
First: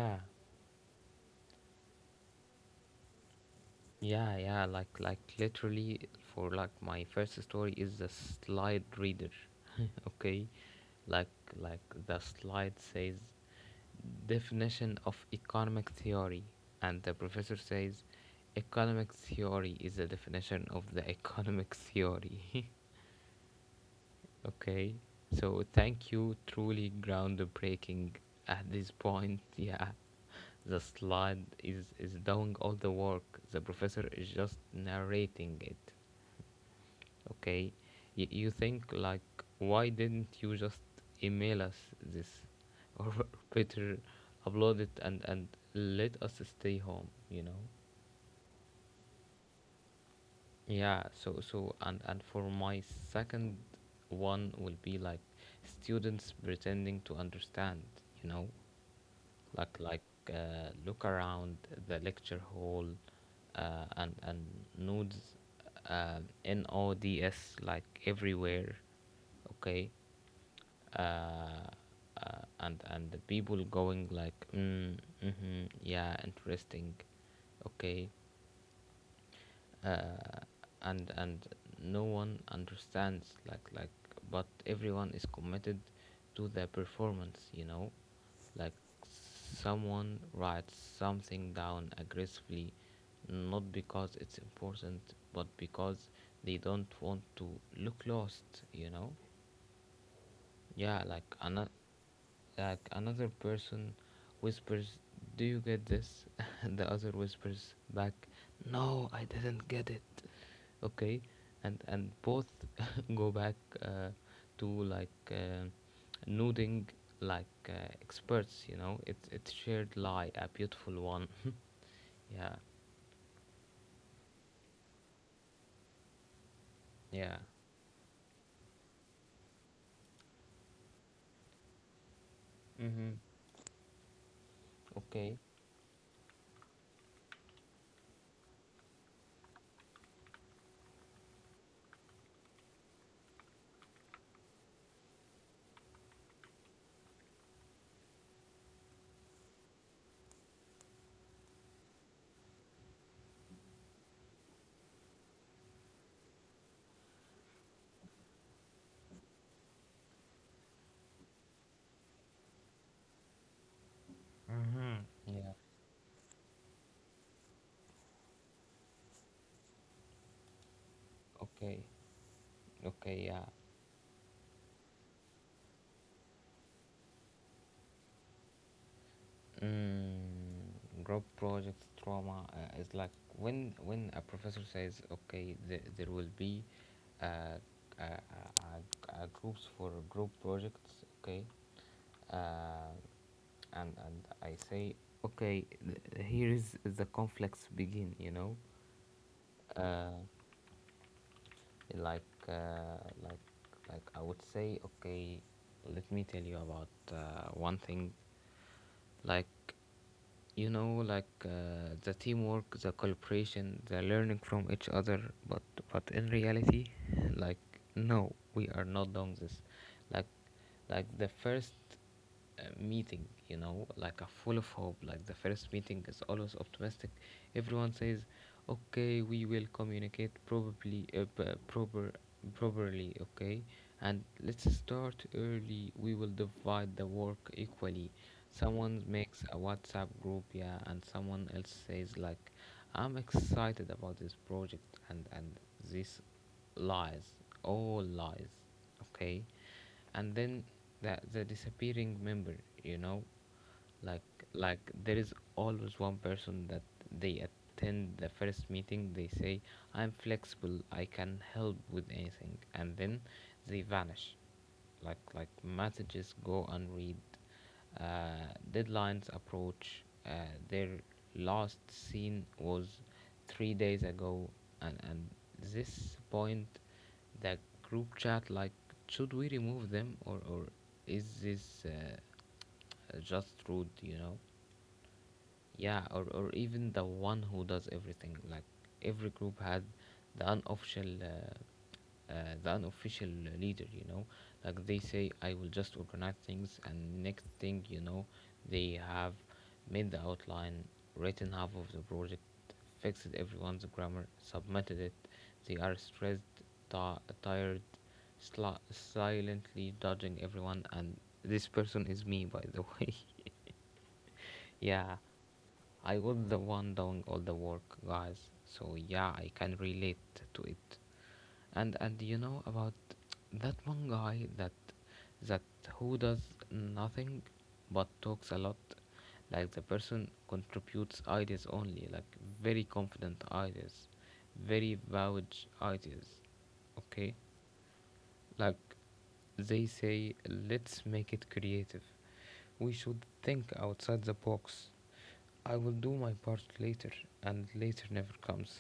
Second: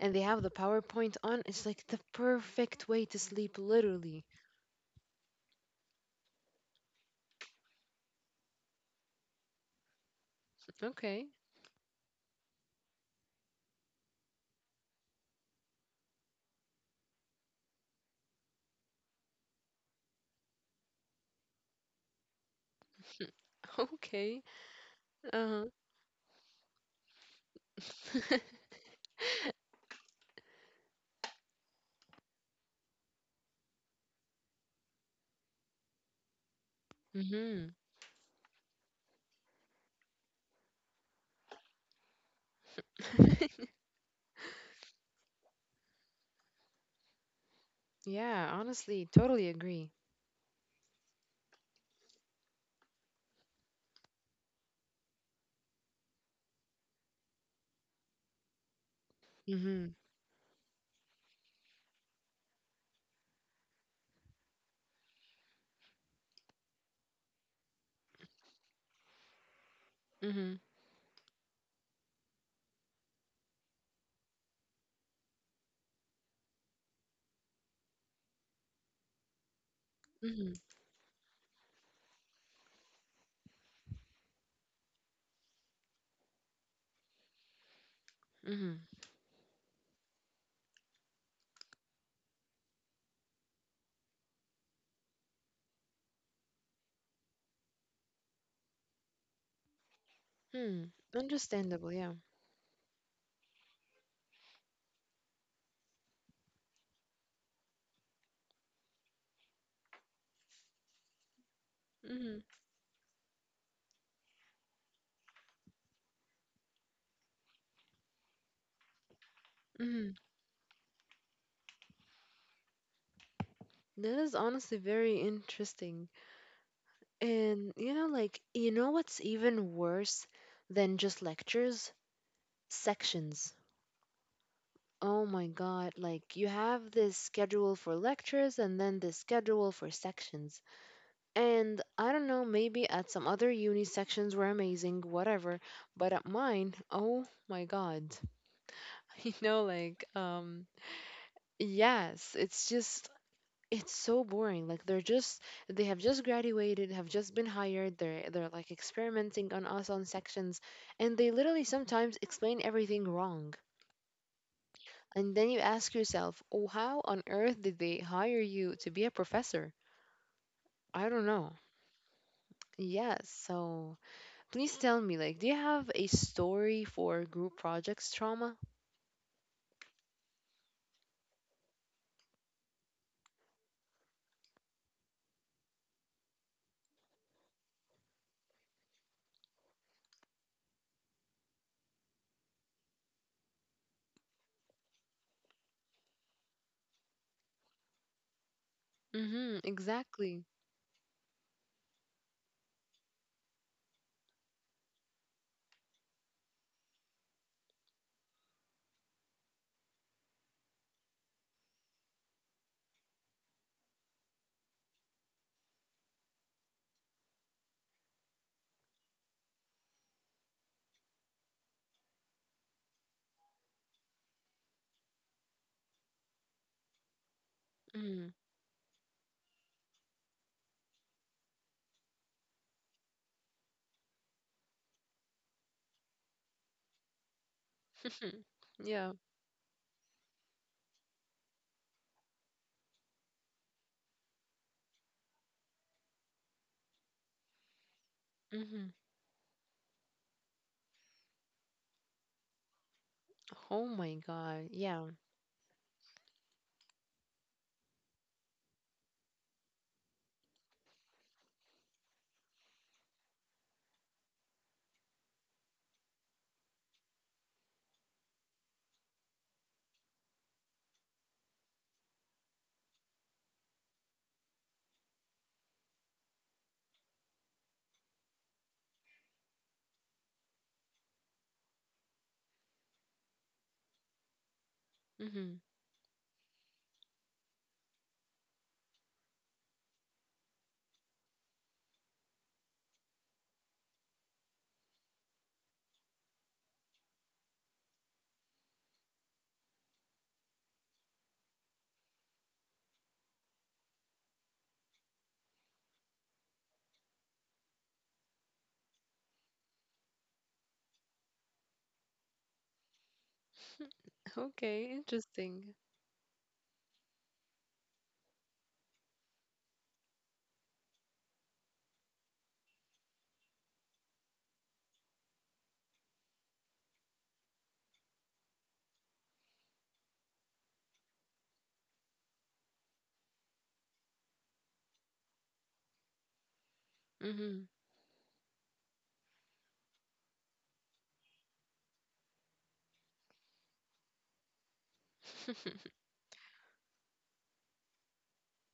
and they have the PowerPoint on. It's like the perfect way to sleep, literally.
yeah, yeah. Like literally for like my first story is the slide reader. *laughs* Okay,
Okay.
like like the slide says definition of economic theory and the professor says economic theory is the definition of the economic theory. *laughs*
*laughs* Okay.
Okay, so
Uh
thank you, truly groundbreaking
huh.
at this point. *laughs* Yeah, the slide is doing all the work, the professor is just narrating it.
*laughs* Mhm.
Okay, you think like, why didn't you just email us this, *laughs* or
*laughs*
better, upload it and let us stay home, you know?
Yeah. Honestly, totally agree.
Yeah. So so and for my second one will be like students pretending to understand, you know? like
Mhm.
like look around the lecture hall, and nodes, uh, nods like everywhere, okay.
Mhm.
Uh, uh, and and the people going like, mm, mm-hmm, yeah, interesting, okay. uh,
Mhm.
and and no one understands, like, but everyone is committed to the performance, you know. Like
Mhm.
someone writes something down aggressively, not because it's important, but because they don't want to look lost, you know.
Hmm.
Yeah,
Understandable. Yeah.
like another person whispers, "Do you get this?" *laughs* and the other whispers back, "No, I didn't get it." Okay, and
Mhm.
both *laughs* go back, uh, to nodding like experts. You know, it's shared
Mhm.
lie, a beautiful one. *laughs* Yeah,
That is honestly very interesting.
yeah.
And you know, like, you know what's even worse than just lectures?
Mm-hmm.
Sections. Oh
Okay.
my God. Like, you have this schedule for lectures and then this schedule for sections. And I don't know, maybe at some other uni sections were amazing, whatever. But at mine, oh my God. *laughs* You know, like, yes, it's just, it's so boring like they're just they have just graduated, have just been hired, they're like experimenting on us on sections, and they literally sometimes explain everything wrong,
Mm-hmm.
and then
Yeah.
you ask yourself, oh, how on earth did they hire you to be a professor? I don't know.
Okay.
Yes.
Okay. Yeah.
So please tell me, like, do you have a story for group projects trauma?
Mm, Group project trauma, is like when a professor says, okay, there will be uh, uh, uh, uh, groups for group projects, okay. Uh, and and I say, okay, here is the conflicts begin, you know.
Mm-hmm,
uh,
exactly.
like uh, like I would say, okay, let me tell you about one thing. Like you know like, the teamwork, the cooperation, the learning from each other. But in reality, *laughs* like no, we are not doing this. like like the first meeting, you know, like a full of hope. Like the first meeting is always optimistic. Everyone says,
Mm-hmm.
okay, we will communicate probably, properly, okay. And let's start early, we will divide the work equally.
*laughs*
Someone
Yeah.
makes a WhatsApp group, yeah, and someone else says, like, I'm excited about this project. And this, lies, all lies,
Mm-hmm.
okay. And then the disappearing member, you know.
Oh my
like
god,
like
yeah.
there is always one person that they attend the first meeting, they say, I'm flexible, I can help with anything, and then they vanish. Like messages go unread, uh, deadlines approach, their last scene was 3 days ago. And this point, the group chat like, should we remove them, or is this, just rude, you know.
Mm-hmm.
Yeah, or even the one who does everything. Like every group had the unofficial, uh, uh, the unofficial leader. You know, like they say, I will just organize things, and next thing you know, they have made the outline, written half of the project, fixed everyone's grammar, submitted it. They are stressed, tired, silently judging everyone, and this person is me, by the *laughs* way.
Okay,
Yeah.
interesting.
I was the one doing all the work, guys. So yeah, I can relate to it. And you know about that one guy that that who does nothing but talks a lot. Like the person contributes ideas only, like very confident ideas, very vouch ideas. Okay?
Mm-hmm.
Like they say, let's make it creative. We should think outside the box. I will do my part later, and later never comes.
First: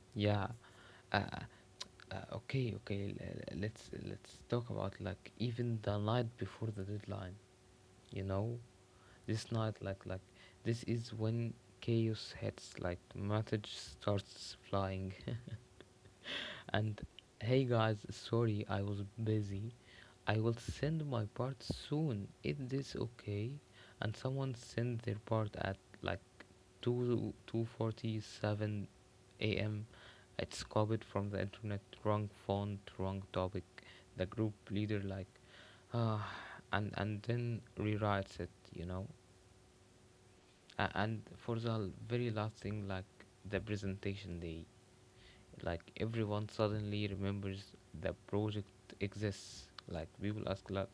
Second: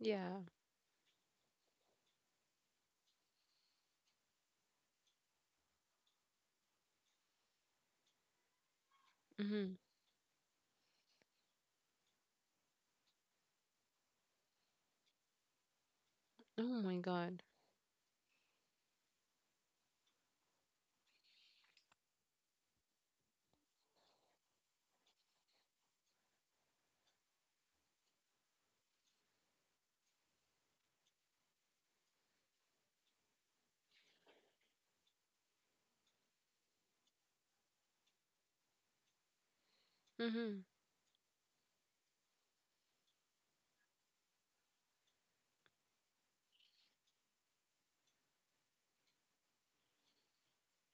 *laughs* Yeah.
Yeah. Uh, okay, okay. Let's talk about like even the night before the deadline. You know, this
Mm-hmm.
night like this is when chaos hits. Like message starts flying. *laughs*
Oh my
And
god.
hey guys, sorry I was busy. I will send my part soon. Is this okay? And someone sent their part at like 2 2:47 a.m. It's copied from the internet, wrong font, wrong topic. The group leader like, ah, and then rewrites it, you know.
Mm-hmm.
And for the very last thing, like the presentation day, like everyone suddenly remembers the project exists. Like people ask like,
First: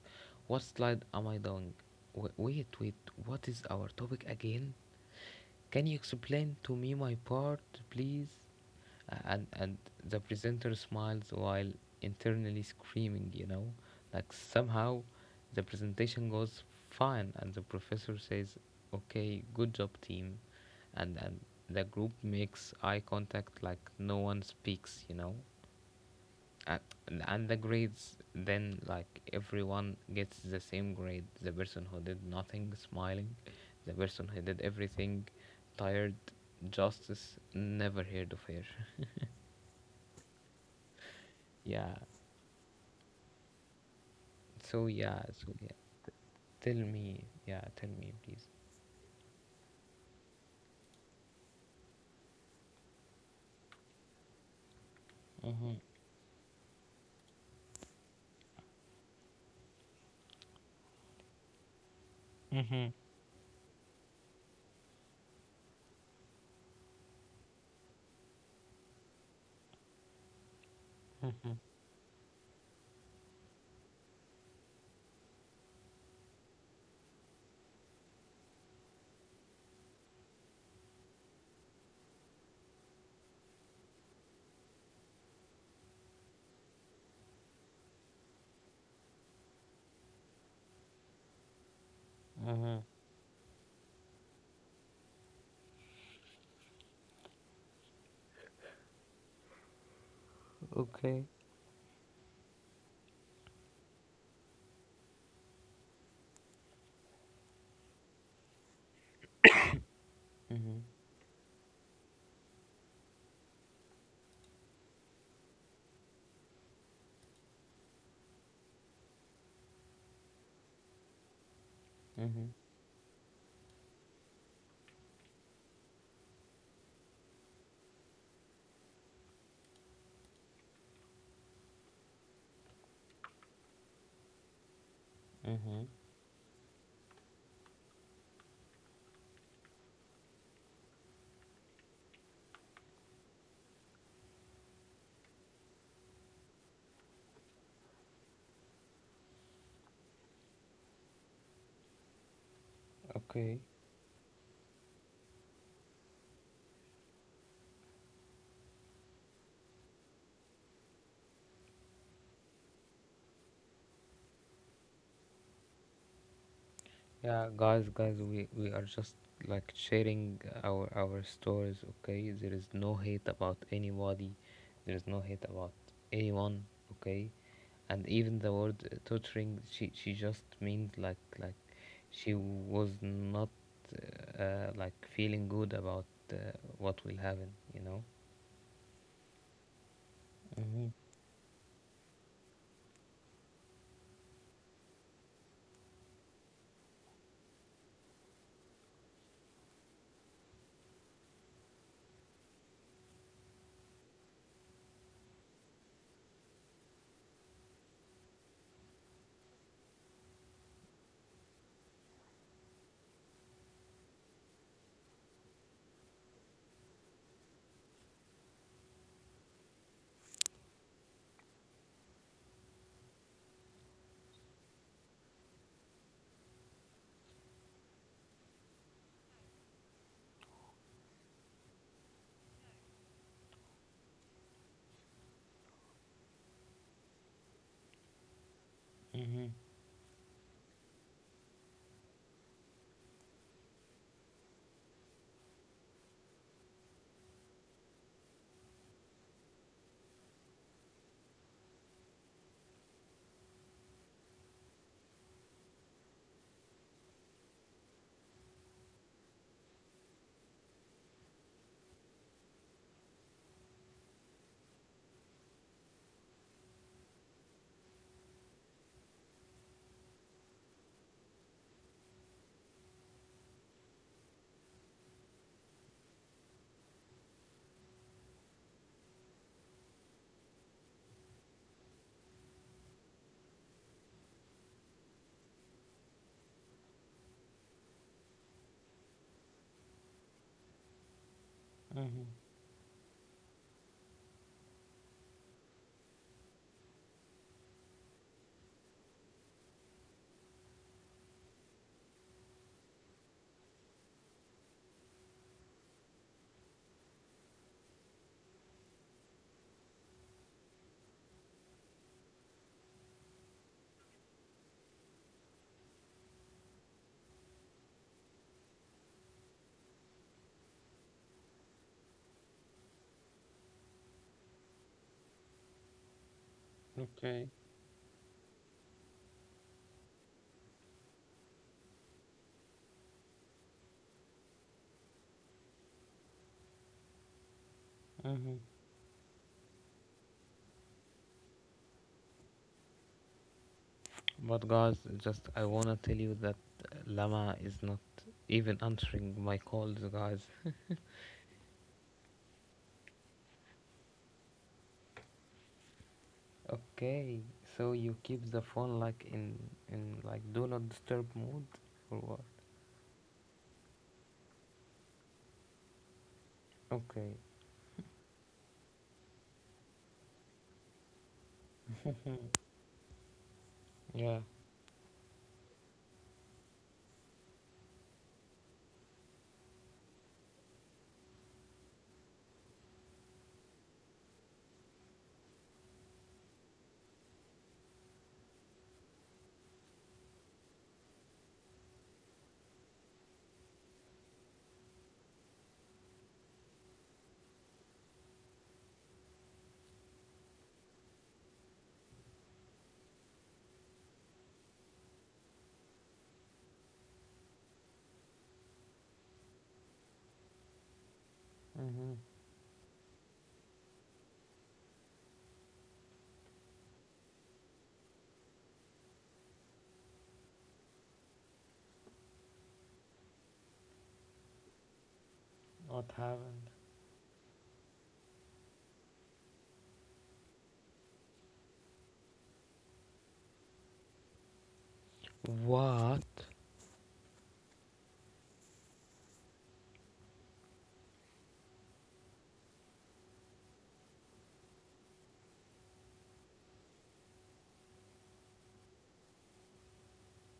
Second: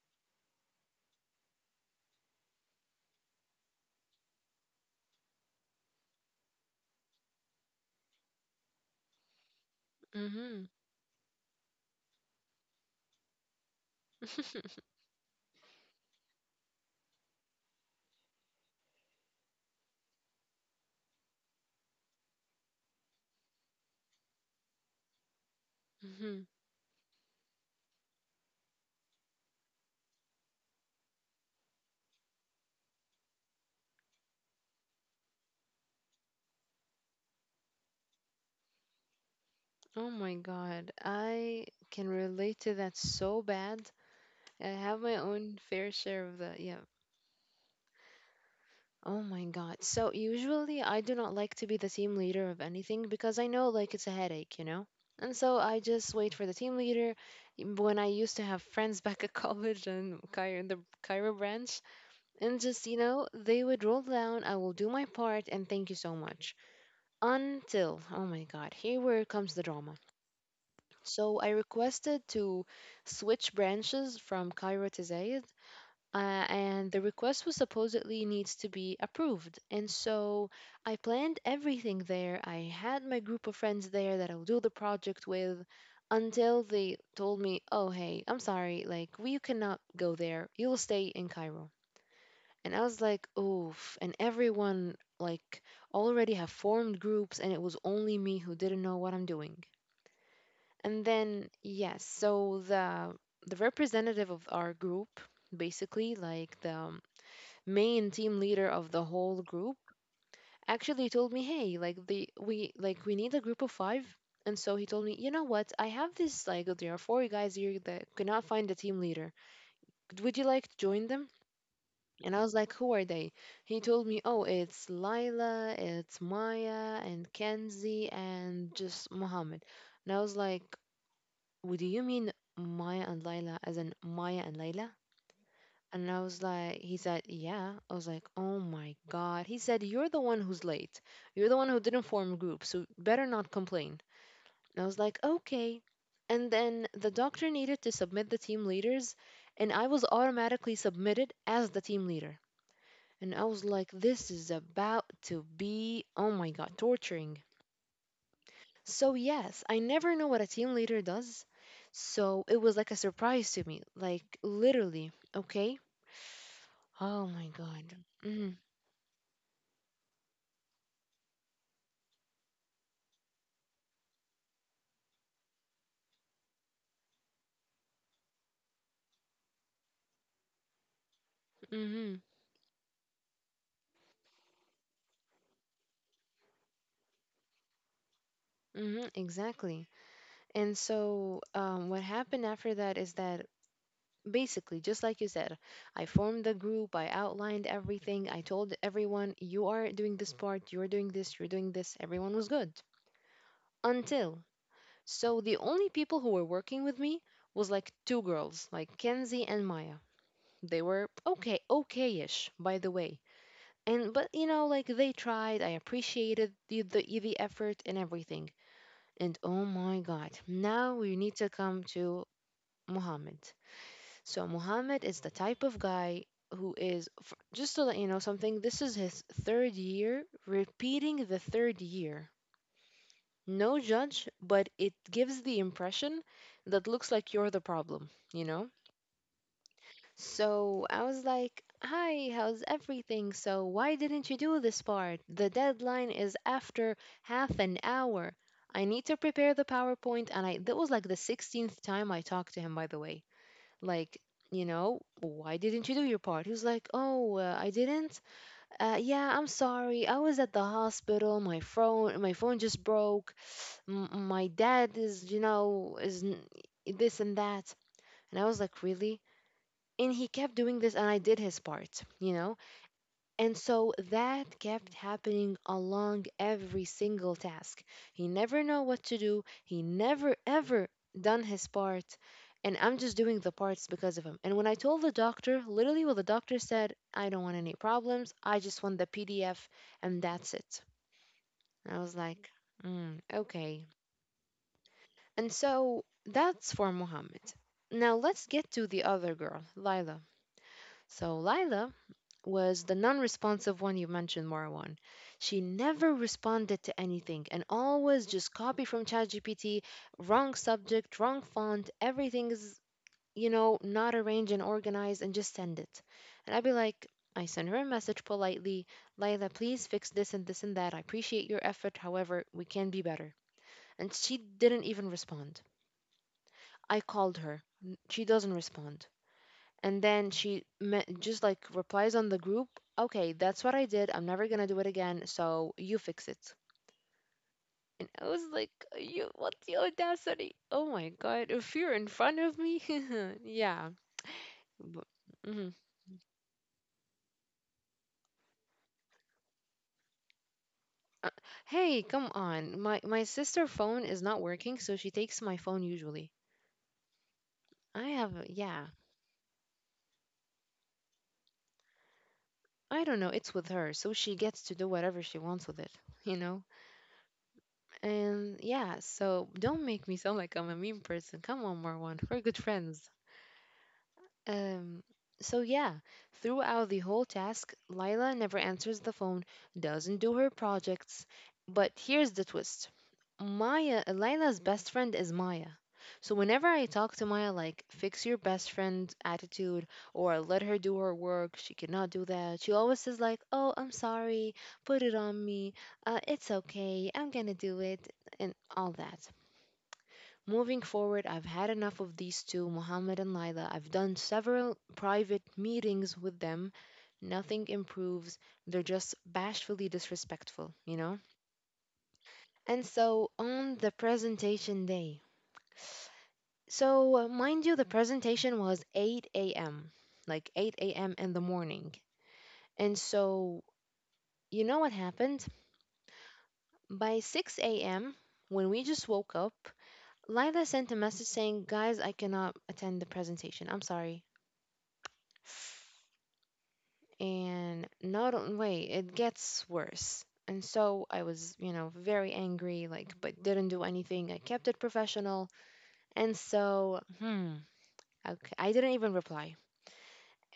what slide am I doing? Wa Wait, wait, what is our topic again? Can you explain to me my part, please? And the
Mm-hmm.
presenter smiles while internally screaming, you know, like
*laughs*
somehow the presentation goes fine and the professor says, "Okay, good job, team." And the group makes eye contact, like no one speaks, you know.
Mm-hmm.
and, and the grades then, like everyone gets the same grade, the person who did nothing smiling, the person who did everything tired, justice never heard of her.
Oh my god. I
Yeah.
can relate to that so bad. I
So
have my
yeah, so
own
yeah,
fair share of that.
tell
Yeah.
me, yeah, tell me, please.
Oh my god. So usually I do not like to be the team leader of anything because I know like it's a headache, you know? And so
Mm-hmm.
I just wait for the team leader. When I used to have friends *laughs* back at college and Cairo, the Cairo branch, and just, you
Mm-hmm.
know, they would roll down, I will do my part, and thank you so much. Until, oh my God, here where comes the drama. So I requested to switch branches from Cairo to Zayed, and the request was supposedly needs to be approved. And so I planned everything there. I had my group of friends there that I'll do the project with, until they told me, oh, hey, I'm sorry, like, we cannot go there. You'll stay in Cairo. And I
Mm-hmm.
was like, oof. And everyone, like, already have formed groups, and it was only me who didn't know what I'm doing. And
Okay.
then, yes, so the representative of our group, basically, like the main team leader of the whole group,
Mm-hmm.
actually told me, hey, like the we like we need a group of five. And so he told me, you know what? I have this, like, there are four guys here that cannot find a team leader. Would you like to join them? And I
Mm-hmm.
was like, who are they? He told me, oh, it's Lila, it's Maya, and Kenzie, and just Mohammed. And I was like, what do you mean Maya and Lila, as in Maya and Layla?
Mm-hmm.
And I was like, he said, yeah. I was like, oh my God. He said, you're the one who's late. You're the one who didn't form group, so better not complain. And I was like, okay. And then the doctor needed to submit the team leaders, and I was automatically submitted as the team leader. And I was
Okay.
like, this is about to be, oh my God, torturing. So, yes, I never know what a team leader does. So, it was like a surprise to me, like literally, okay? Oh
Yeah,
my
guys,
God.
guys, we
Mm
we are just like sharing our stories. Okay, there is no hate about anybody. There is no hate about anyone. Okay, and even the word, tutoring, she just means like
hmm, mm
she was not like feeling good about uh, what will happen. You know.
exactly. And
Mm-hmm.
so, what happened after that is that basically, just like you said, I formed the group, I outlined everything, I told everyone, you are doing this part, you're doing this, you're doing this. Everyone was good until, so the only people who were working with me was like two girls, like Kenzie and Maya. They were okay, okay-ish, by the way. And but you know, like they tried. I appreciated the effort and everything. And oh my God, now we need to come to Muhammad. So Muhammad is the type of guy who is just to let you know something. This is his third year, repeating the third year, no judge, but it gives the impression that looks like you're the problem, you know? So I was like, "Hi, how's everything? So why didn't you do this part? The deadline is after half an hour. I need to prepare the PowerPoint," and I that was like the 16th time I talked to him, by the way. Like, why didn't you do your part? He was like, "Oh, I didn't. Yeah, I'm sorry. I was at the hospital. My phone just broke, my dad is, you know, this and that." And I was like, "Really?" And he kept doing this, and I did his part, you know. And so that kept happening along every single task. He never know what to do, he never ever done his part. And I'm just doing the parts because of him. And when I told the doctor literally what the doctor said, "I don't want any problems, I just want the PDF, and that's it." And I was
Mm-hmm.
like, okay. And so that's for Muhammad. Now let's get to the other girl, Lila. So Lila was the non responsive one you mentioned, Marwan. She never responded to anything, and always just copy from ChatGPT, wrong subject, wrong font, everything is, not arranged and organized, and just send it. And I'd be like, I send her a message politely, "Lila, please fix this and this and that. I appreciate your effort. However, we can be better." And she didn't even respond. I called
Okay.
her. She doesn't respond. And then she just like replies on the group, "Okay, that's what I did. I'm never going to do it again. So you fix it." And I was
Mm-hmm.
like, you, what's the audacity? Oh my God. If you're in front of me. *laughs* Yeah.
But
b-
guys, just I
mhm.
wanna tell you that Lama is not even answering my calls, guys.
Uh, Hey, come on. My sister phone is not working. So she takes my phone usually.
Okay, so
I
you
have,
keep the
yeah.
phone like in like do not disturb mode or what?
I don't know. It's with her. So she gets to do whatever she wants with it, you know?
Okay,
And yeah, so don't make me sound like I'm a mean person. Come on, Marwan, we're good friends.
yeah.
Um, so yeah, throughout the whole task, Lila never answers the phone, doesn't do her projects. But here's the twist. Maya, Lila's best friend is Maya. So whenever I talk to Maya, like, fix your best friend attitude or let her do her work, she cannot do that. She always says like, "Oh, I'm sorry. Put it on me. It's okay. I'm going to do it," and all that. Moving forward, I've had enough of these two, Muhammad and Lila. I've done several private meetings with them. Nothing improves. They're just bashfully disrespectful, you know?
Mm-hmm.
And so on the presentation day, so, mind you, the presentation was 8 a.m., like 8 a.m. in the morning. And so, you know what happened?
Or
By 6 a.m., when we just woke up, Lila sent a message saying, "Guys, I cannot attend the presentation. I'm sorry."
what?
And not on, wait, it gets worse. And so I was, you know, very angry, like, but didn't do anything. I kept it professional. And so, okay, I didn't even reply.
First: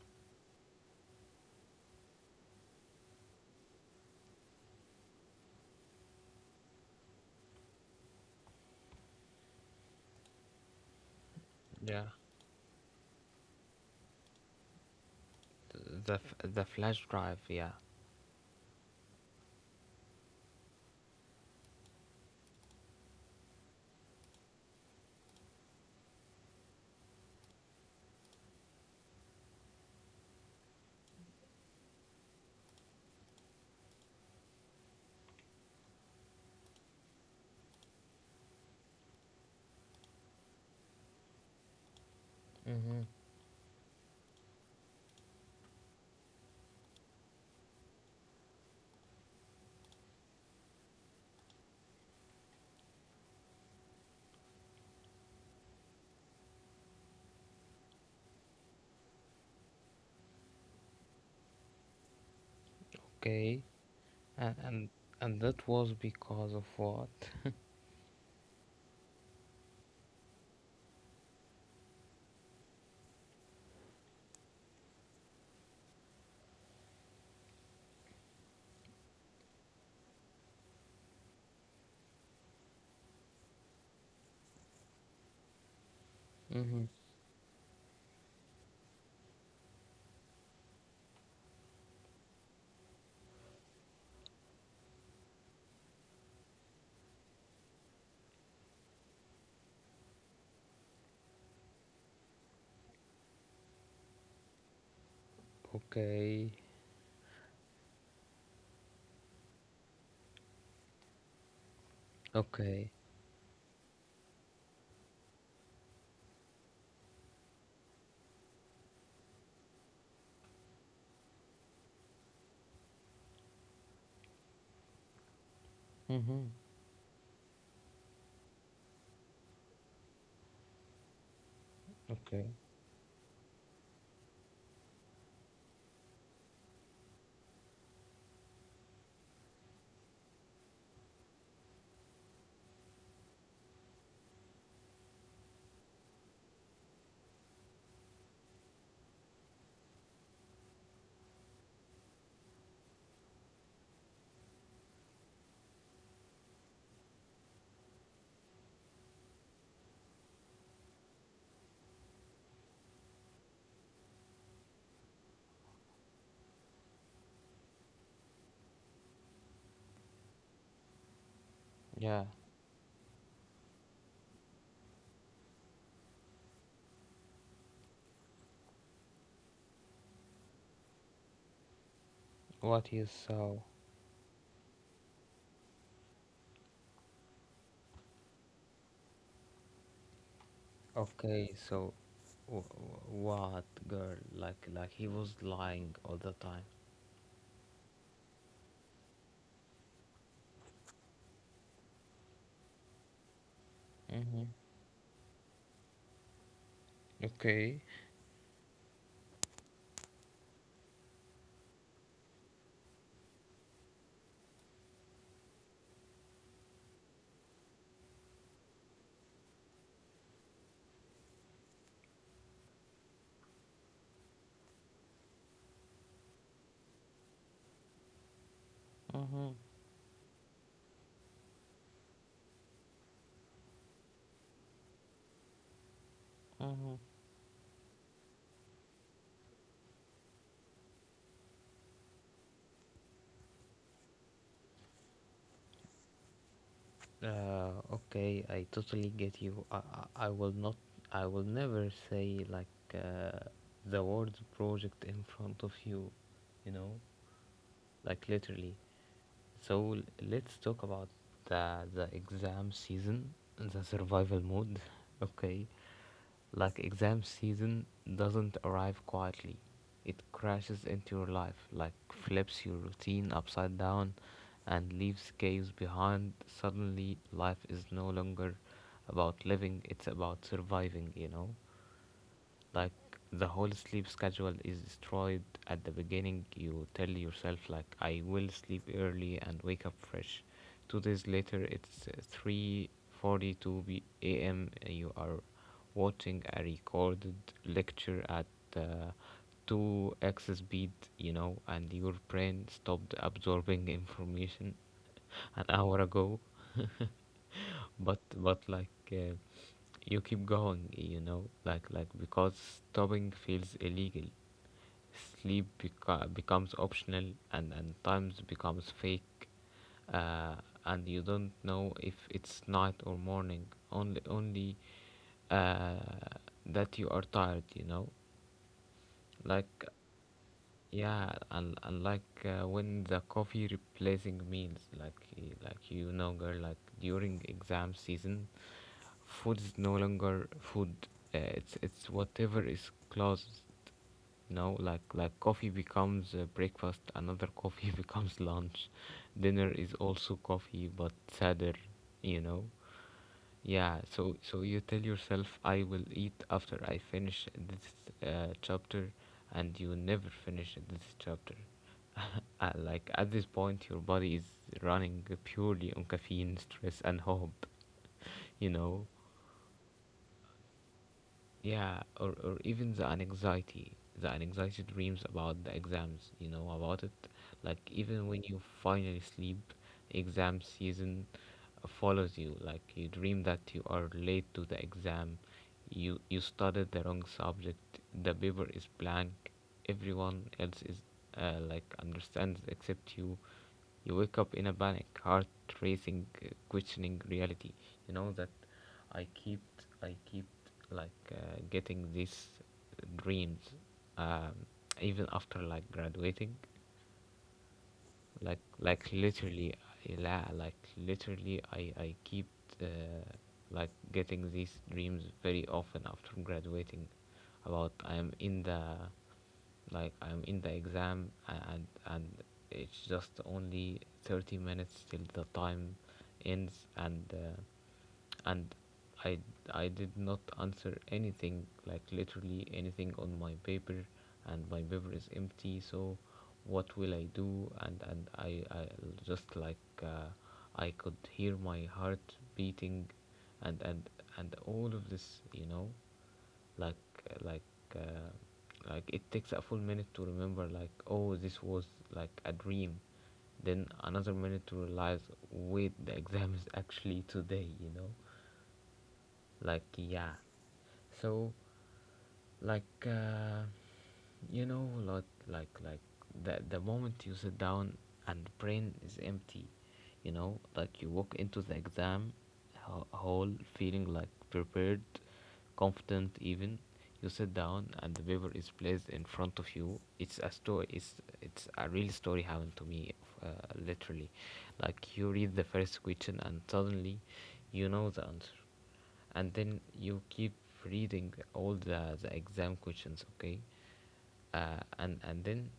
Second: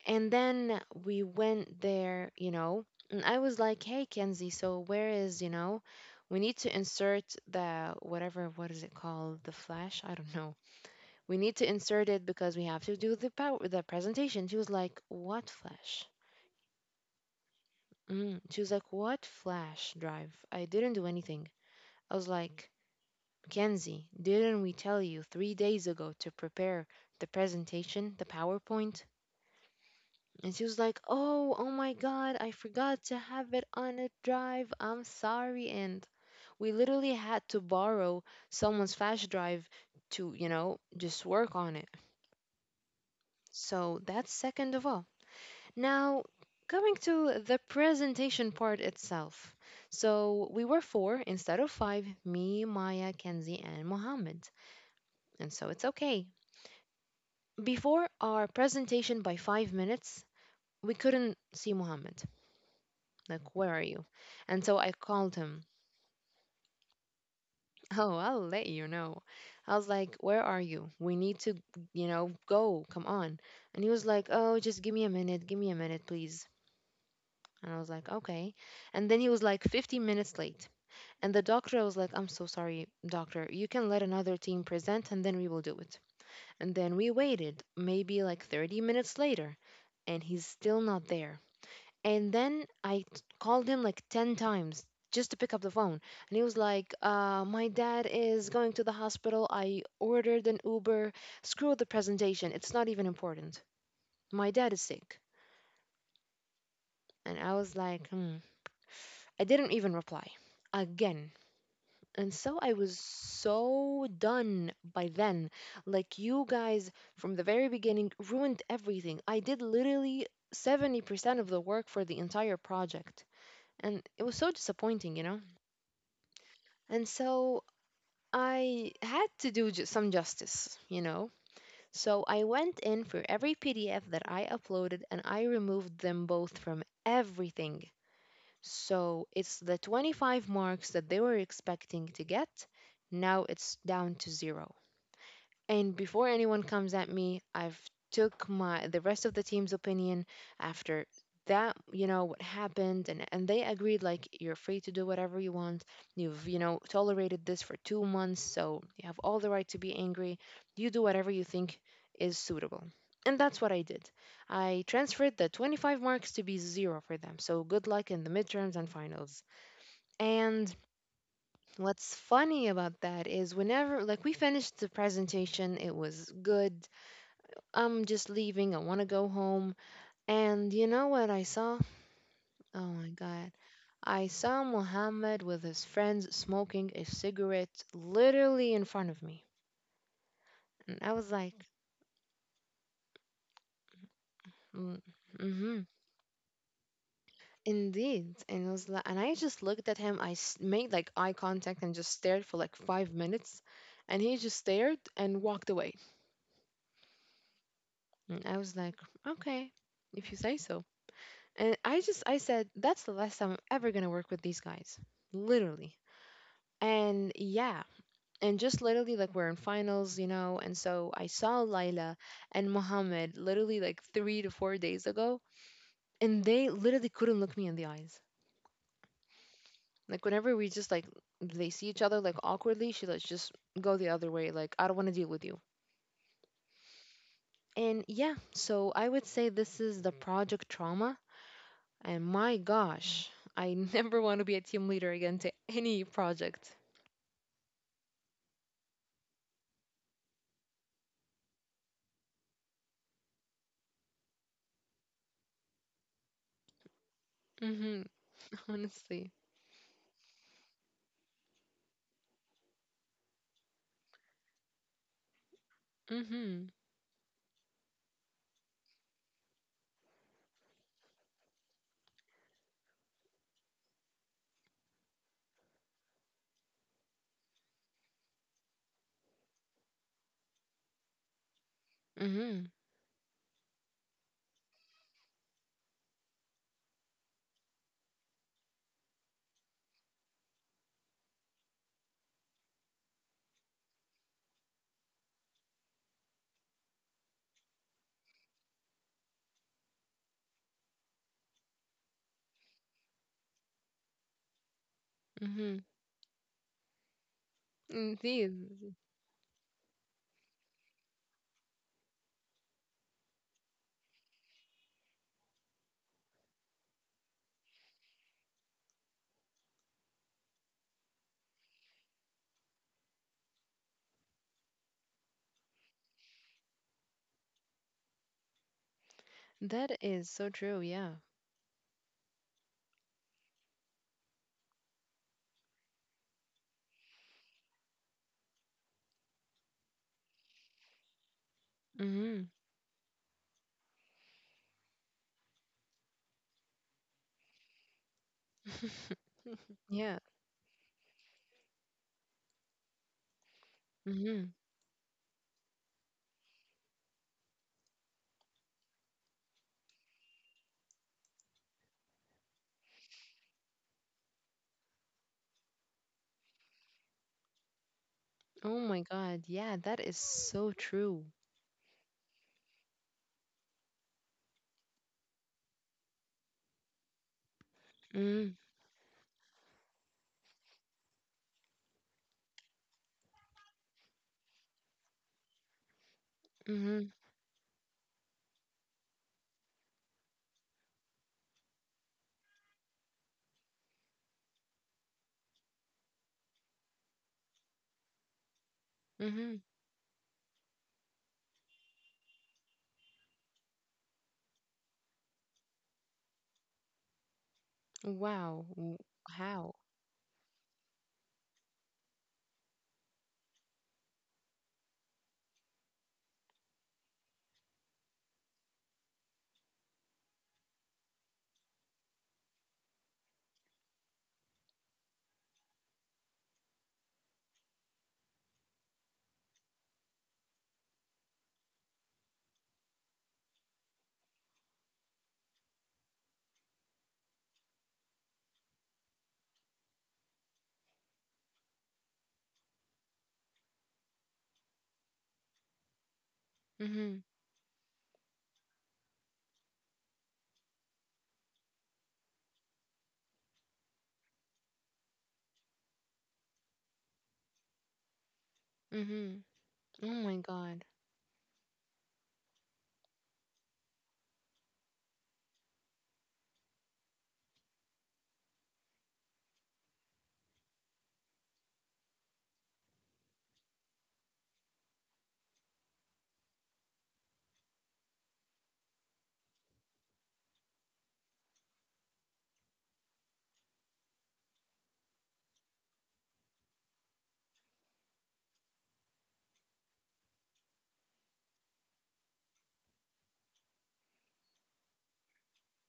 And then we went there, you know. And I was like, "Hey, Kenzie, so where is, you know, we need to insert the, whatever, what is it called, the flash, I don't know, we need to insert
Yeah.
it because we have to do the power the presentation." She was like, "What flash?"
The the flash drive, yeah.
Mm. She was like, "What flash drive? I didn't do anything." I was like, "Mackenzie, didn't we tell you three days ago to prepare the presentation, the PowerPoint?" And she was like, "Oh, oh my God, I forgot to have it on a drive. I'm sorry." And we literally had to borrow someone's flash drive to, you know, just work on it.
Mm-hmm.
So that's second of all. Now, going to the presentation part itself. So, we were four instead of five: me, Maya, Kenzie, and Mohammed. And so it's okay. Before our presentation by five minutes, we couldn't see Mohammed. Like, where
Okay,
are you? And
and
so I called him. *laughs*
that was because of what?
Oh, I'll let you know. I was like, "Where are you? We need to, you know, go. Come on." And he was like, "Oh, just give me a minute. Give me a minute, please." And I was like, "Okay." And then he was like 15 minutes late. And the doctor was like, I'm so sorry, doctor. You can let another team present and then we will do it. And
Mm-hmm.
then we waited, maybe like 30 minutes later, and he's still not there. And then called him like 10 times just to pick up the phone. And he was like, "My dad is going to the hospital. I ordered an Uber. Screw the presentation. It's not even important. My dad is sick."
Okay.
And I was like, hmm. I didn't even reply. Again. And so I was
Okay.
so done by then. Like, you guys from the very beginning ruined everything. I did literally 70% of the work for the entire project. And it was so disappointing, you know?
Mm-hmm.
And so I had to do some justice, you know? So I
Okay.
went in for every PDF that I uploaded, and I removed them both from everything. So it's the 25 marks that they were expecting to get. Now it's down to zero. And before anyone comes at me, I've took my the rest of the team's opinion after that, you know what happened. And they agreed like, "You're free to do whatever you want. You've, you know, tolerated this for 2 months, so you have all the right to be angry. You do whatever you think is suitable." And that's what I did. I transferred the 25 marks to be 0 for them. So good luck in the midterms and finals. And what's
Yeah.
funny about that is whenever, like, we finished the presentation, it was good. I'm just leaving. I want to go home. And you know what I saw? Oh
What
my
you
God.
saw?
I saw Mohammed with his friends smoking a cigarette literally in front of me. And I was
Okay,
like,
so w- what girl?
mm,
Like he was
hmm,
lying all the time.
indeed. And it was like, and I just looked at him. Made like eye contact and just stared for like five minutes. And he
Mm-hmm.
just stared and walked away.
Okay.
And I was like, okay, if you say so. And I said, that's the last time I'm ever going to work with these guys. Literally. And yeah, and just literally, like, we're in finals, you know. And so I saw Laila and Mohammed literally like three to four days ago, and they literally couldn't look me in the eyes.
Mm-hmm,
Like whenever we just like they see each other like awkwardly, she like just go the other way. Like, I don't want to deal with you.
mm-hmm.
And yeah, so I would say this is the project trauma. And my gosh, I *laughs* never want to be a team leader again to any project.
Okay, I totally get you. I will not, I will never say like uh, the word project in front of you, you know?
Mhm.
Like
*laughs*
literally.
Honestly.
So let's talk about the exam season, the survival mode. *laughs* Okay,
Mhm.
like exam season doesn't arrive quietly. It crashes into your life, like flips your routine upside down, and leaves caves behind. Suddenly, life is no longer about living; it's about surviving. You know,
Mhm.
like the whole sleep schedule is destroyed. At the beginning you tell yourself, like, I will sleep early and wake up fresh. 2 days later it's 3:42 p.m, you are watching a recorded lecture at uh, 2x speed, you know, and your brain stopped absorbing information *laughs* an
Mhm.
hour ago. *laughs* But
Indeed.
like you keep going, you know, like because stopping feels illegal. Sleep becomes optional, and times becomes fake, uh, and you don't know if it's night or morning. Only uh, that you are tired, you know? Like,
That is so true. Yeah.
yeah, and like when the coffee replacing meals, like, like, girl, like during exam season, food is no longer food. It's
Hmm.
whatever is close, you know. Like coffee becomes breakfast, another coffee *laughs* becomes lunch,
*laughs*
dinner is
Yeah.
also coffee but sadder, you know. Yeah, so
Hmm.
so you tell yourself, I will eat after I finish this chapter, and you never finish this chapter. *laughs* Like, at this point your body is running purely on caffeine, stress and hope,
Oh
you
my
know.
God. Yeah, that is so true.
Yeah, or even the anxiety dreams about the exams, you know, about it. Like, even
Mm-hmm.
when you finally sleep, exam season follows you. Like, you dream that you are late to the exam, you studied
Mm-hmm.
the wrong subject, the paper is blank, everyone else is like understands except you. You wake up in a panic, heart racing, questioning reality. You know that i
Mm-hmm.
keep, I keep, like, getting these dreams, um, even after like graduating.
Wow.
like like
How?
literally, like literally, I keep uh, like getting these dreams very often after graduating, about I am in the, like, I'm in the exam, and it's just only 30 minutes till the time ends, and I I did not answer anything, like literally anything on my paper, and my paper is empty. So what will I do? And I just like I could hear my heart beating, and and all of this, you know, like
Mm-hmm.
like like it takes a full minute to remember, like, oh, this was like a dream. Then another minute to realize, wait, the exam is actually today, you know,
Mm-hmm.
like,
Oh my
yeah.
God.
So like, you know, like the moment you sit down and brain is empty, you know, like you walk into the exam hall feeling like prepared, confident even. You sit down and the paper is placed in front of you. It's a story, it's a real story, happened to me, uh, literally. Like, you read the first question and suddenly you know the answer, and then you keep reading all the exam questions, okay, and then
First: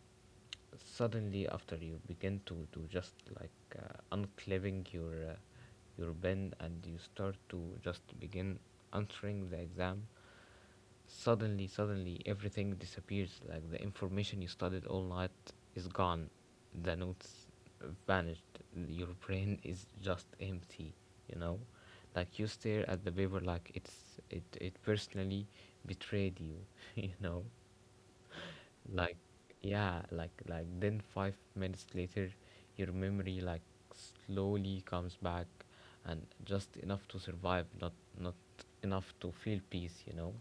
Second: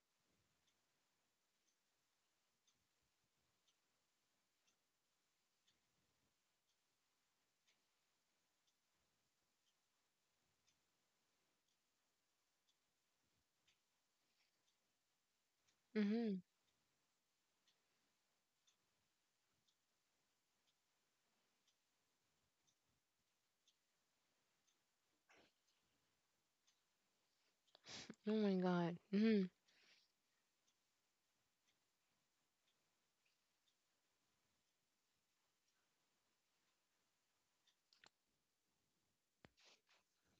suddenly, after you begin to just like unclipping your pen and you start to just begin answering the exam. Suddenly, suddenly, everything disappears. Like, the information you studied all night is gone.
Mm-hmm.
The notes vanished. Your brain *laughs* is just empty. You know, like you stare at the paper like it's, it personally betrayed you. *laughs* You know,
Oh my God.
like,
Mm-hmm.
yeah, like then 5 minutes later, your memory, like, slowly comes back, and just enough to survive, not not enough to feel peace. You know,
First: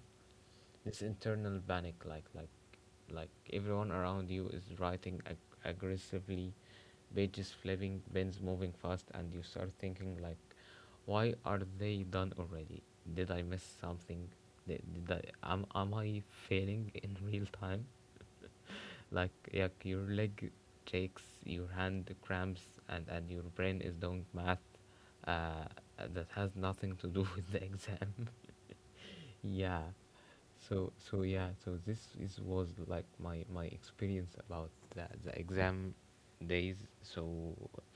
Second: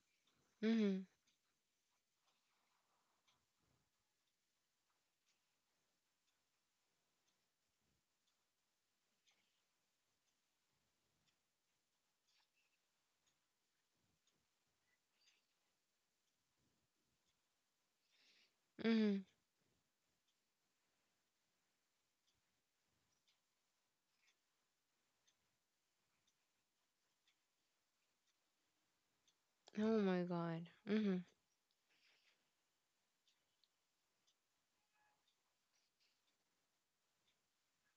Mm-hmm.
this internal panic, like everyone around you is writing aggressively, pages flipping, pens moving fast, and you start thinking, like, why are they done already? Did I miss something? Did I, am I failing in real time?
Mm-hmm.
Like your leg shakes, your hand cramps, and your brain is doing math uh, that has nothing to do *laughs* with the exam. *laughs* Yeah.
Oh my God.
so
Mm-hmm.
so yeah, this is was like my experience about the exam days. So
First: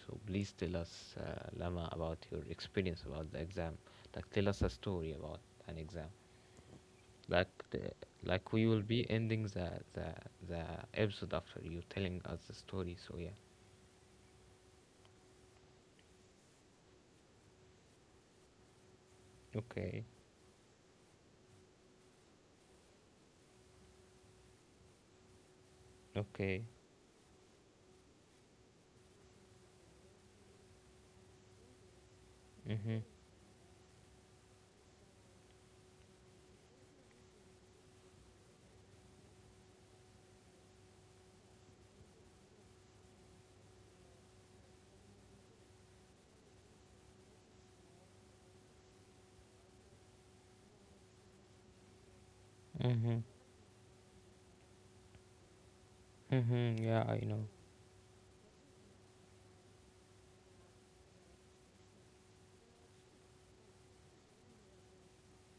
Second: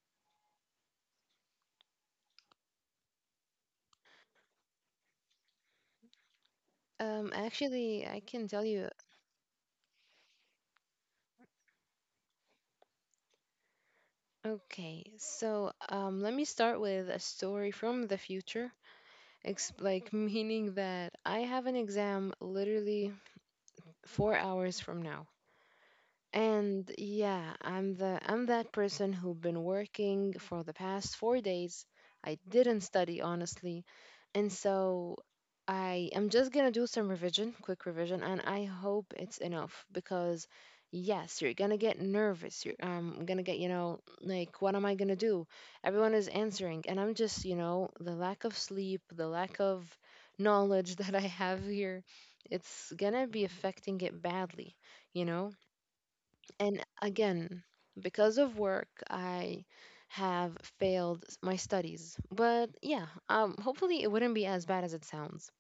so please tell us, Lama, about your experience about the exam. Like, tell us a story about an exam. Like, the,
Actually, I
like,
can
we
tell
will
you.
be ending the episode after you telling us the story. So yeah.
Okay, so let me start with a story from the future.
Okay,
Like, meaning that I have an exam literally 4 hours from now.
okay.
And yeah, I'm that person who've been working for the past 4 days. I didn't
Mhm,
study, honestly. And so I am just going to do some revision, quick revision, and I hope it's enough because, yes, you're going to get nervous. You're going to get, you know, like, what am I going to do? Everyone is answering and I'm just, you know, the lack of sleep, the lack of knowledge *laughs* that I have here, it's going
mhm,
to be affecting it badly, you know.
mhm.
And
Yeah, I know.
again, because of work, I have failed my studies. But yeah, hopefully it wouldn't be as bad as it sounds.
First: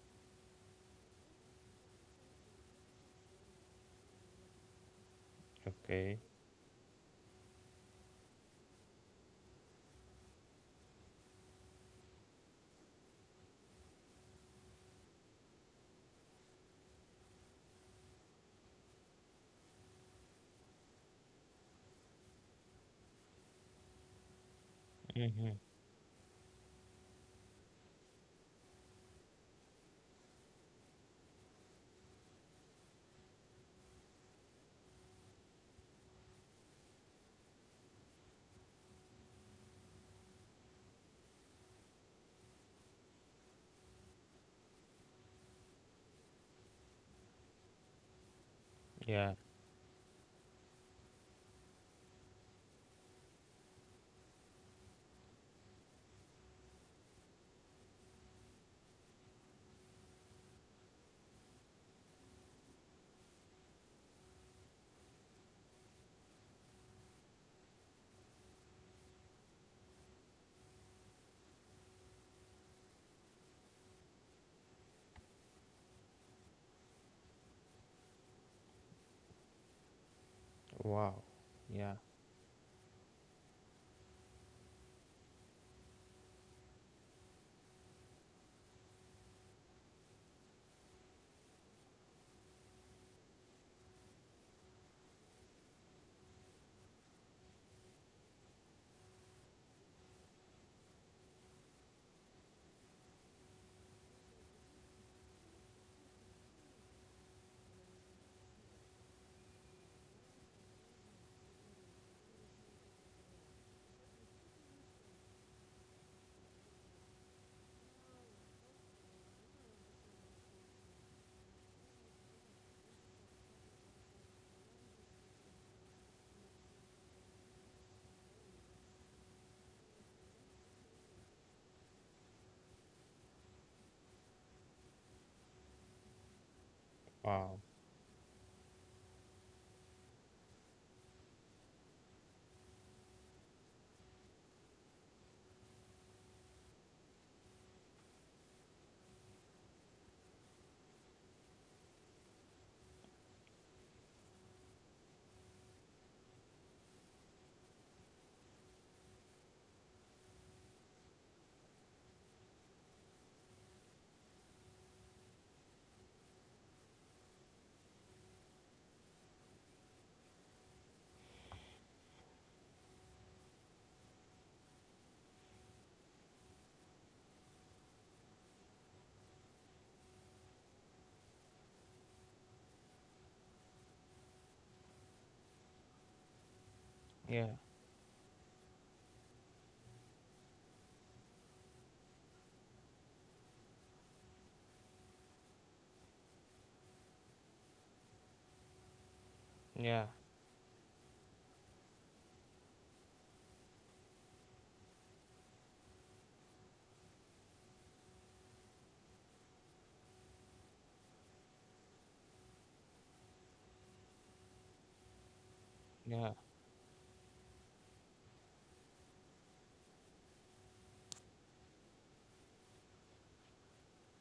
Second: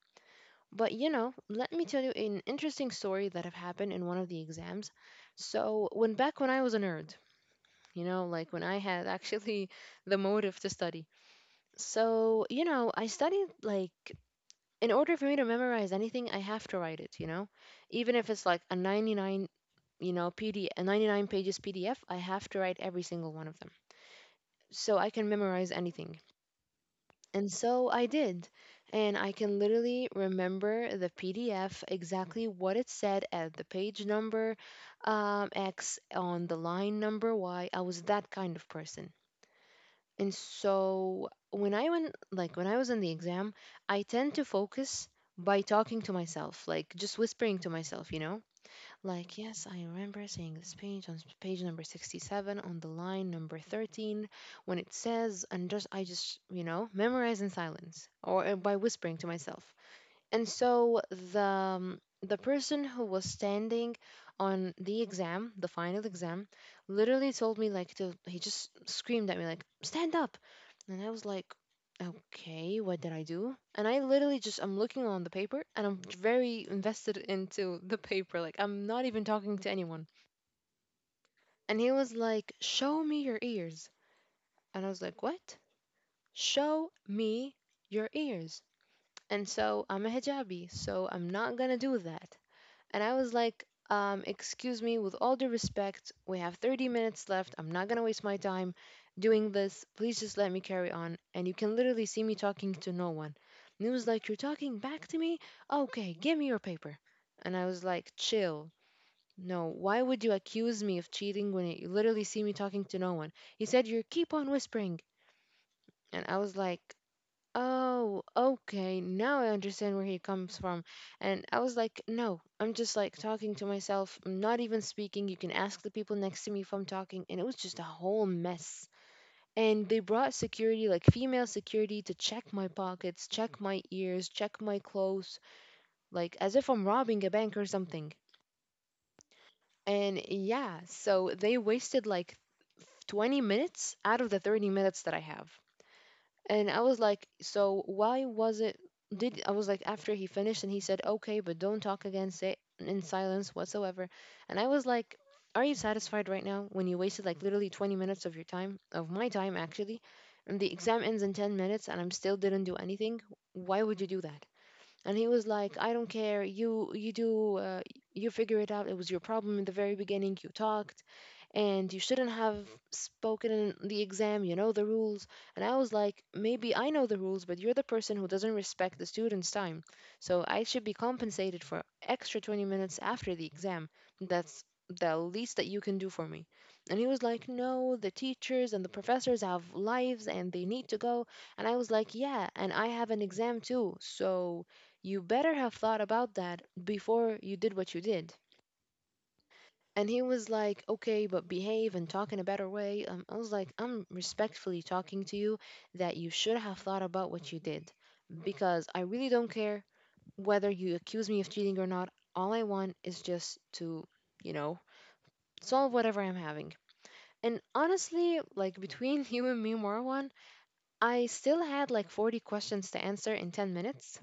But you know, let me tell you an interesting story that have happened in one of the exams. So when
Okay.
back when I was a nerd, you know, like when I had actually *laughs* the motive to study. So you know, I studied like, in order for me to memorize anything, I have to write it. You know, even if it's like a 99, you know, PD a 99 pages PDF, I have to write every single one of them. So I can
Mhm.
memorize anything. And so I did. And I can literally remember the PDF exactly what it said at the page number X on the line number Y. I was that kind of person. And so when I was in the exam, I tend to focus by talking to myself, like just whispering to myself, you know?
Yeah.
Like, yes, I remember seeing this page on page number 67 on the line number 13 when it says, and you know, memorize in silence or by whispering to myself. And so the person who was standing on the exam, the final exam, literally told me like to he just screamed at me, like, stand up. And I was like, okay, what did I do? And I literally just I'm looking on the paper and I'm very invested into the paper, like I'm not even talking to anyone.
Wow.
And he
Yeah.
was like, show me your ears. And I was like, what? Show me your ears. And so I'm a hijabi, so I'm not gonna do that. And I was like, excuse me, with all due respect, we have 30 minutes left. I'm not going to waste my time doing this. Please just let me carry on. And you can literally see me talking to no one. And he was like, you're talking back to me? Okay, give me your paper. And I was like, chill. No, why would you accuse me of cheating when you literally see me talking to no one? He said, you keep on whispering. And I was like, oh, okay. Now I understand where he comes from. And I was like, no, I'm just like talking to myself. I'm not even speaking. You can ask the people next to me if I'm talking. And it was just a whole mess. And they brought security, like female security, to check my pockets, check my ears, check my clothes, like as if I'm robbing a bank
Wow.
or something. And yeah, so they wasted like 20 minutes out of the 30 minutes that I have. And I was like, so why was it? Did I was like after he finished, and he said, okay, but don't talk again, say in silence whatsoever. And I was like, are you satisfied right now when you wasted like literally 20 minutes of your time, of my time actually, and the exam ends in 10 minutes and I'm still didn't do anything? Why would you do that? And he was like, I don't care. You do you figure it out. It was your problem in the very beginning. You talked and you shouldn't have spoken in the exam. You know the rules. And I was like, maybe I know the rules, but you're the person who doesn't respect the student's time. So I should be compensated for extra 20 minutes after the exam. That's the least that you can do for me. And he was like, no, the teachers and the professors have lives and they need to go. And I was like, yeah, and I have an exam too. So you better have thought about that before you did what you did.
Yeah.
And he was like, okay, but behave and talk in a better way. I was like, I'm respectfully talking to you that you should have thought about what you did, because I really don't care whether you accuse me of cheating or not. All I want is just to, you know, solve whatever
Yeah.
I'm having. And honestly, like, between *laughs* you and me, Marwan, I still had like 40 questions to answer in 10 minutes.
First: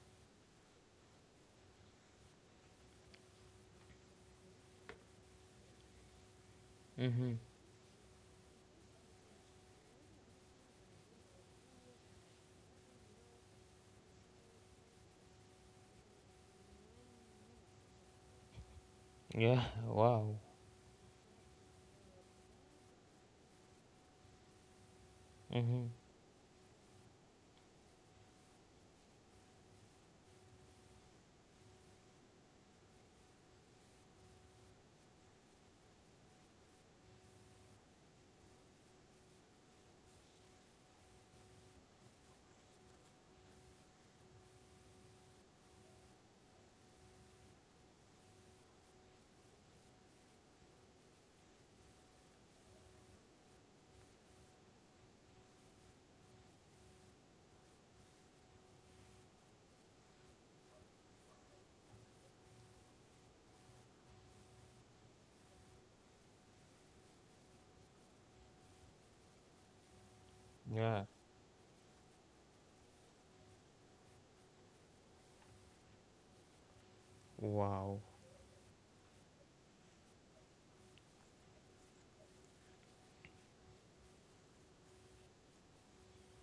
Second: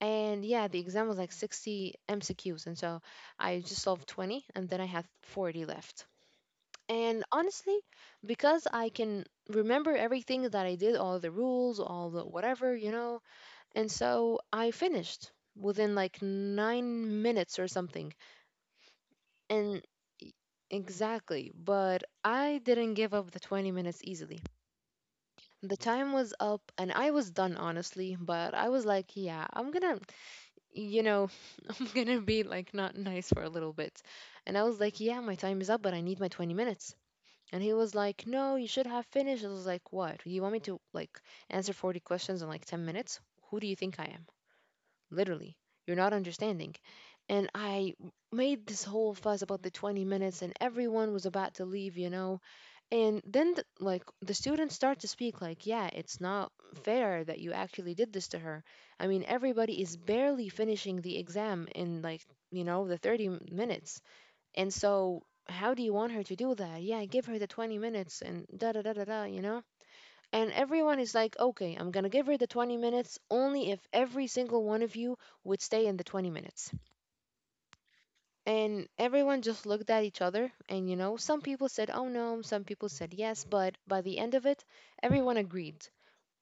And yeah, the exam was like 60 MCQs. And so I just solved 20 and then I had 40 left. And honestly, because I can remember everything that I did, all the rules, all the whatever, you know, and so I finished within like 9 minutes or something.
Yeah.
And e-
Wow.
exactly, but I didn't give up the 20 minutes easily. The time was up and I was done, honestly, but I was like, yeah, I'm gonna, you know, *laughs* I'm gonna be like not nice for a little bit. And I was like, yeah, my time is up, but I need my 20 minutes. And he was like, no, you should have finished. I was like, what? You want me to like answer 40 questions in like 10 minutes? Who do you think I am? Literally, you're not understanding. And I made this whole fuss about the 20 minutes, and everyone was about to leave, you know? And then, like, the students start to speak, like, yeah, it's not fair that you actually did this to her. I mean, everybody is barely finishing the exam in like, you know, the 30 minutes. And so, how do you want her to do that? Yeah, give her the 20 minutes and da da da da da, you know? And everyone
Yeah.
is like, okay, I'm going to give her the 20 minutes only if every single one of you would stay in the 20 minutes.
Wow.
And everyone just looked at each other. And, you know, some people said, oh no, some people said yes. But by the end of it, everyone agreed.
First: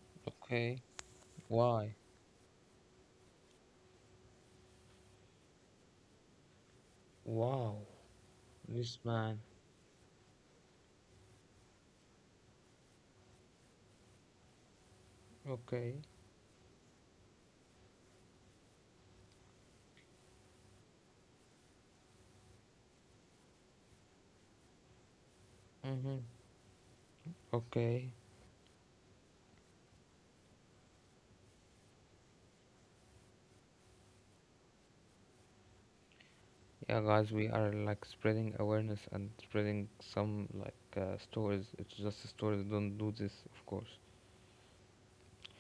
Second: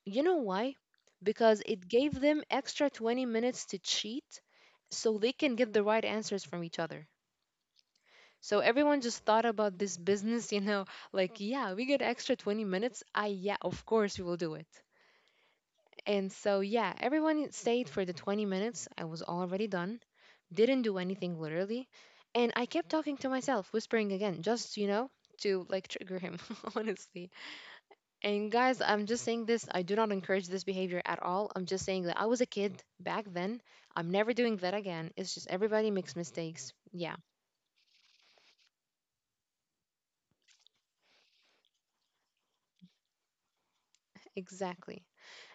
You know why?
Okay.
Because it
Why?
gave them extra 20 minutes to cheat so they can get the right answers from each other.
Wow.
So
This
everyone just
man.
thought about this business, you know, like, yeah, we get extra 20 minutes. I, yeah, of course we will do it.
Okay.
And so, yeah, everyone stayed for the 20 minutes. I was already done, didn't do anything literally. And I kept talking to myself, whispering again, just, you know, to like trigger
Mhm.
him, *laughs* honestly.
Okay.
And guys, I'm just saying this. I do not encourage this behavior at all. I'm just saying that I was a kid back then. I'm never doing that again. It's just everybody makes mistakes.
Yeah,
Yeah.
guys, we are, like, spreading awareness and spreading some like stories. It's just stories. Don't do this, of course.
Exactly.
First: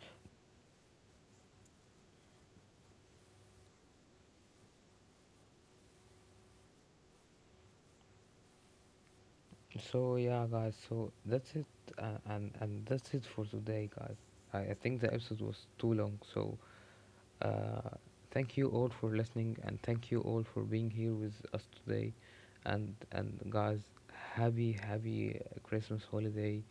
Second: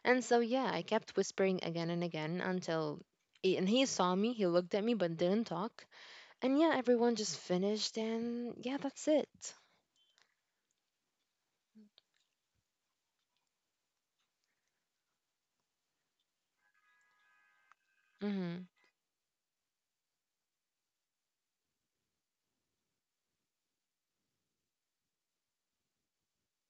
And so, yeah, I kept whispering again and again until. And he saw me, he looked at me, but didn't talk. And yeah, everyone just finished, and yeah, that's it.
So yeah, guys. So that's it, and that's it for today, guys. I think the episode was too long. So Uh, thank
Mm-hmm.
you all for listening, and thank you all for being here with us today. And guys, happy Christmas holiday.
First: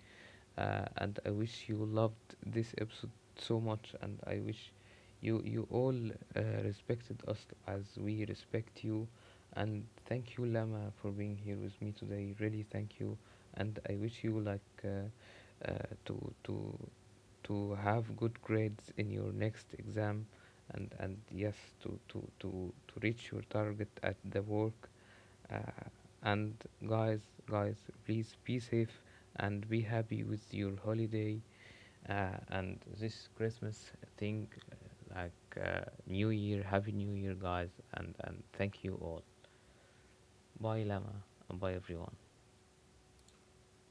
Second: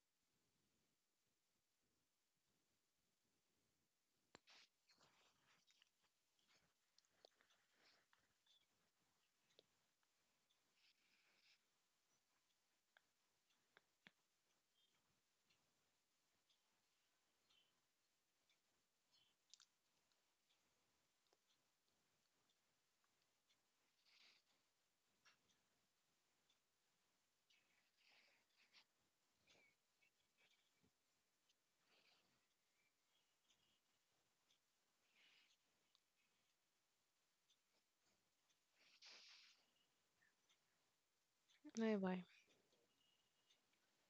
And I wish you loved this episode so much, and I wish you all respected us as we respect you. And thank you, Lama, for being here with me today. Really, thank you. And I wish you like. Uh, to to to have good grades in your next exam, and yes, to reach your target at the work, uh, and guys guys, please be safe and be happy with your holiday, and this Christmas thing, uh, like new year, happy new year, guys, and thank you all. Bye, Lama, and bye,
Bye
everyone.
bye.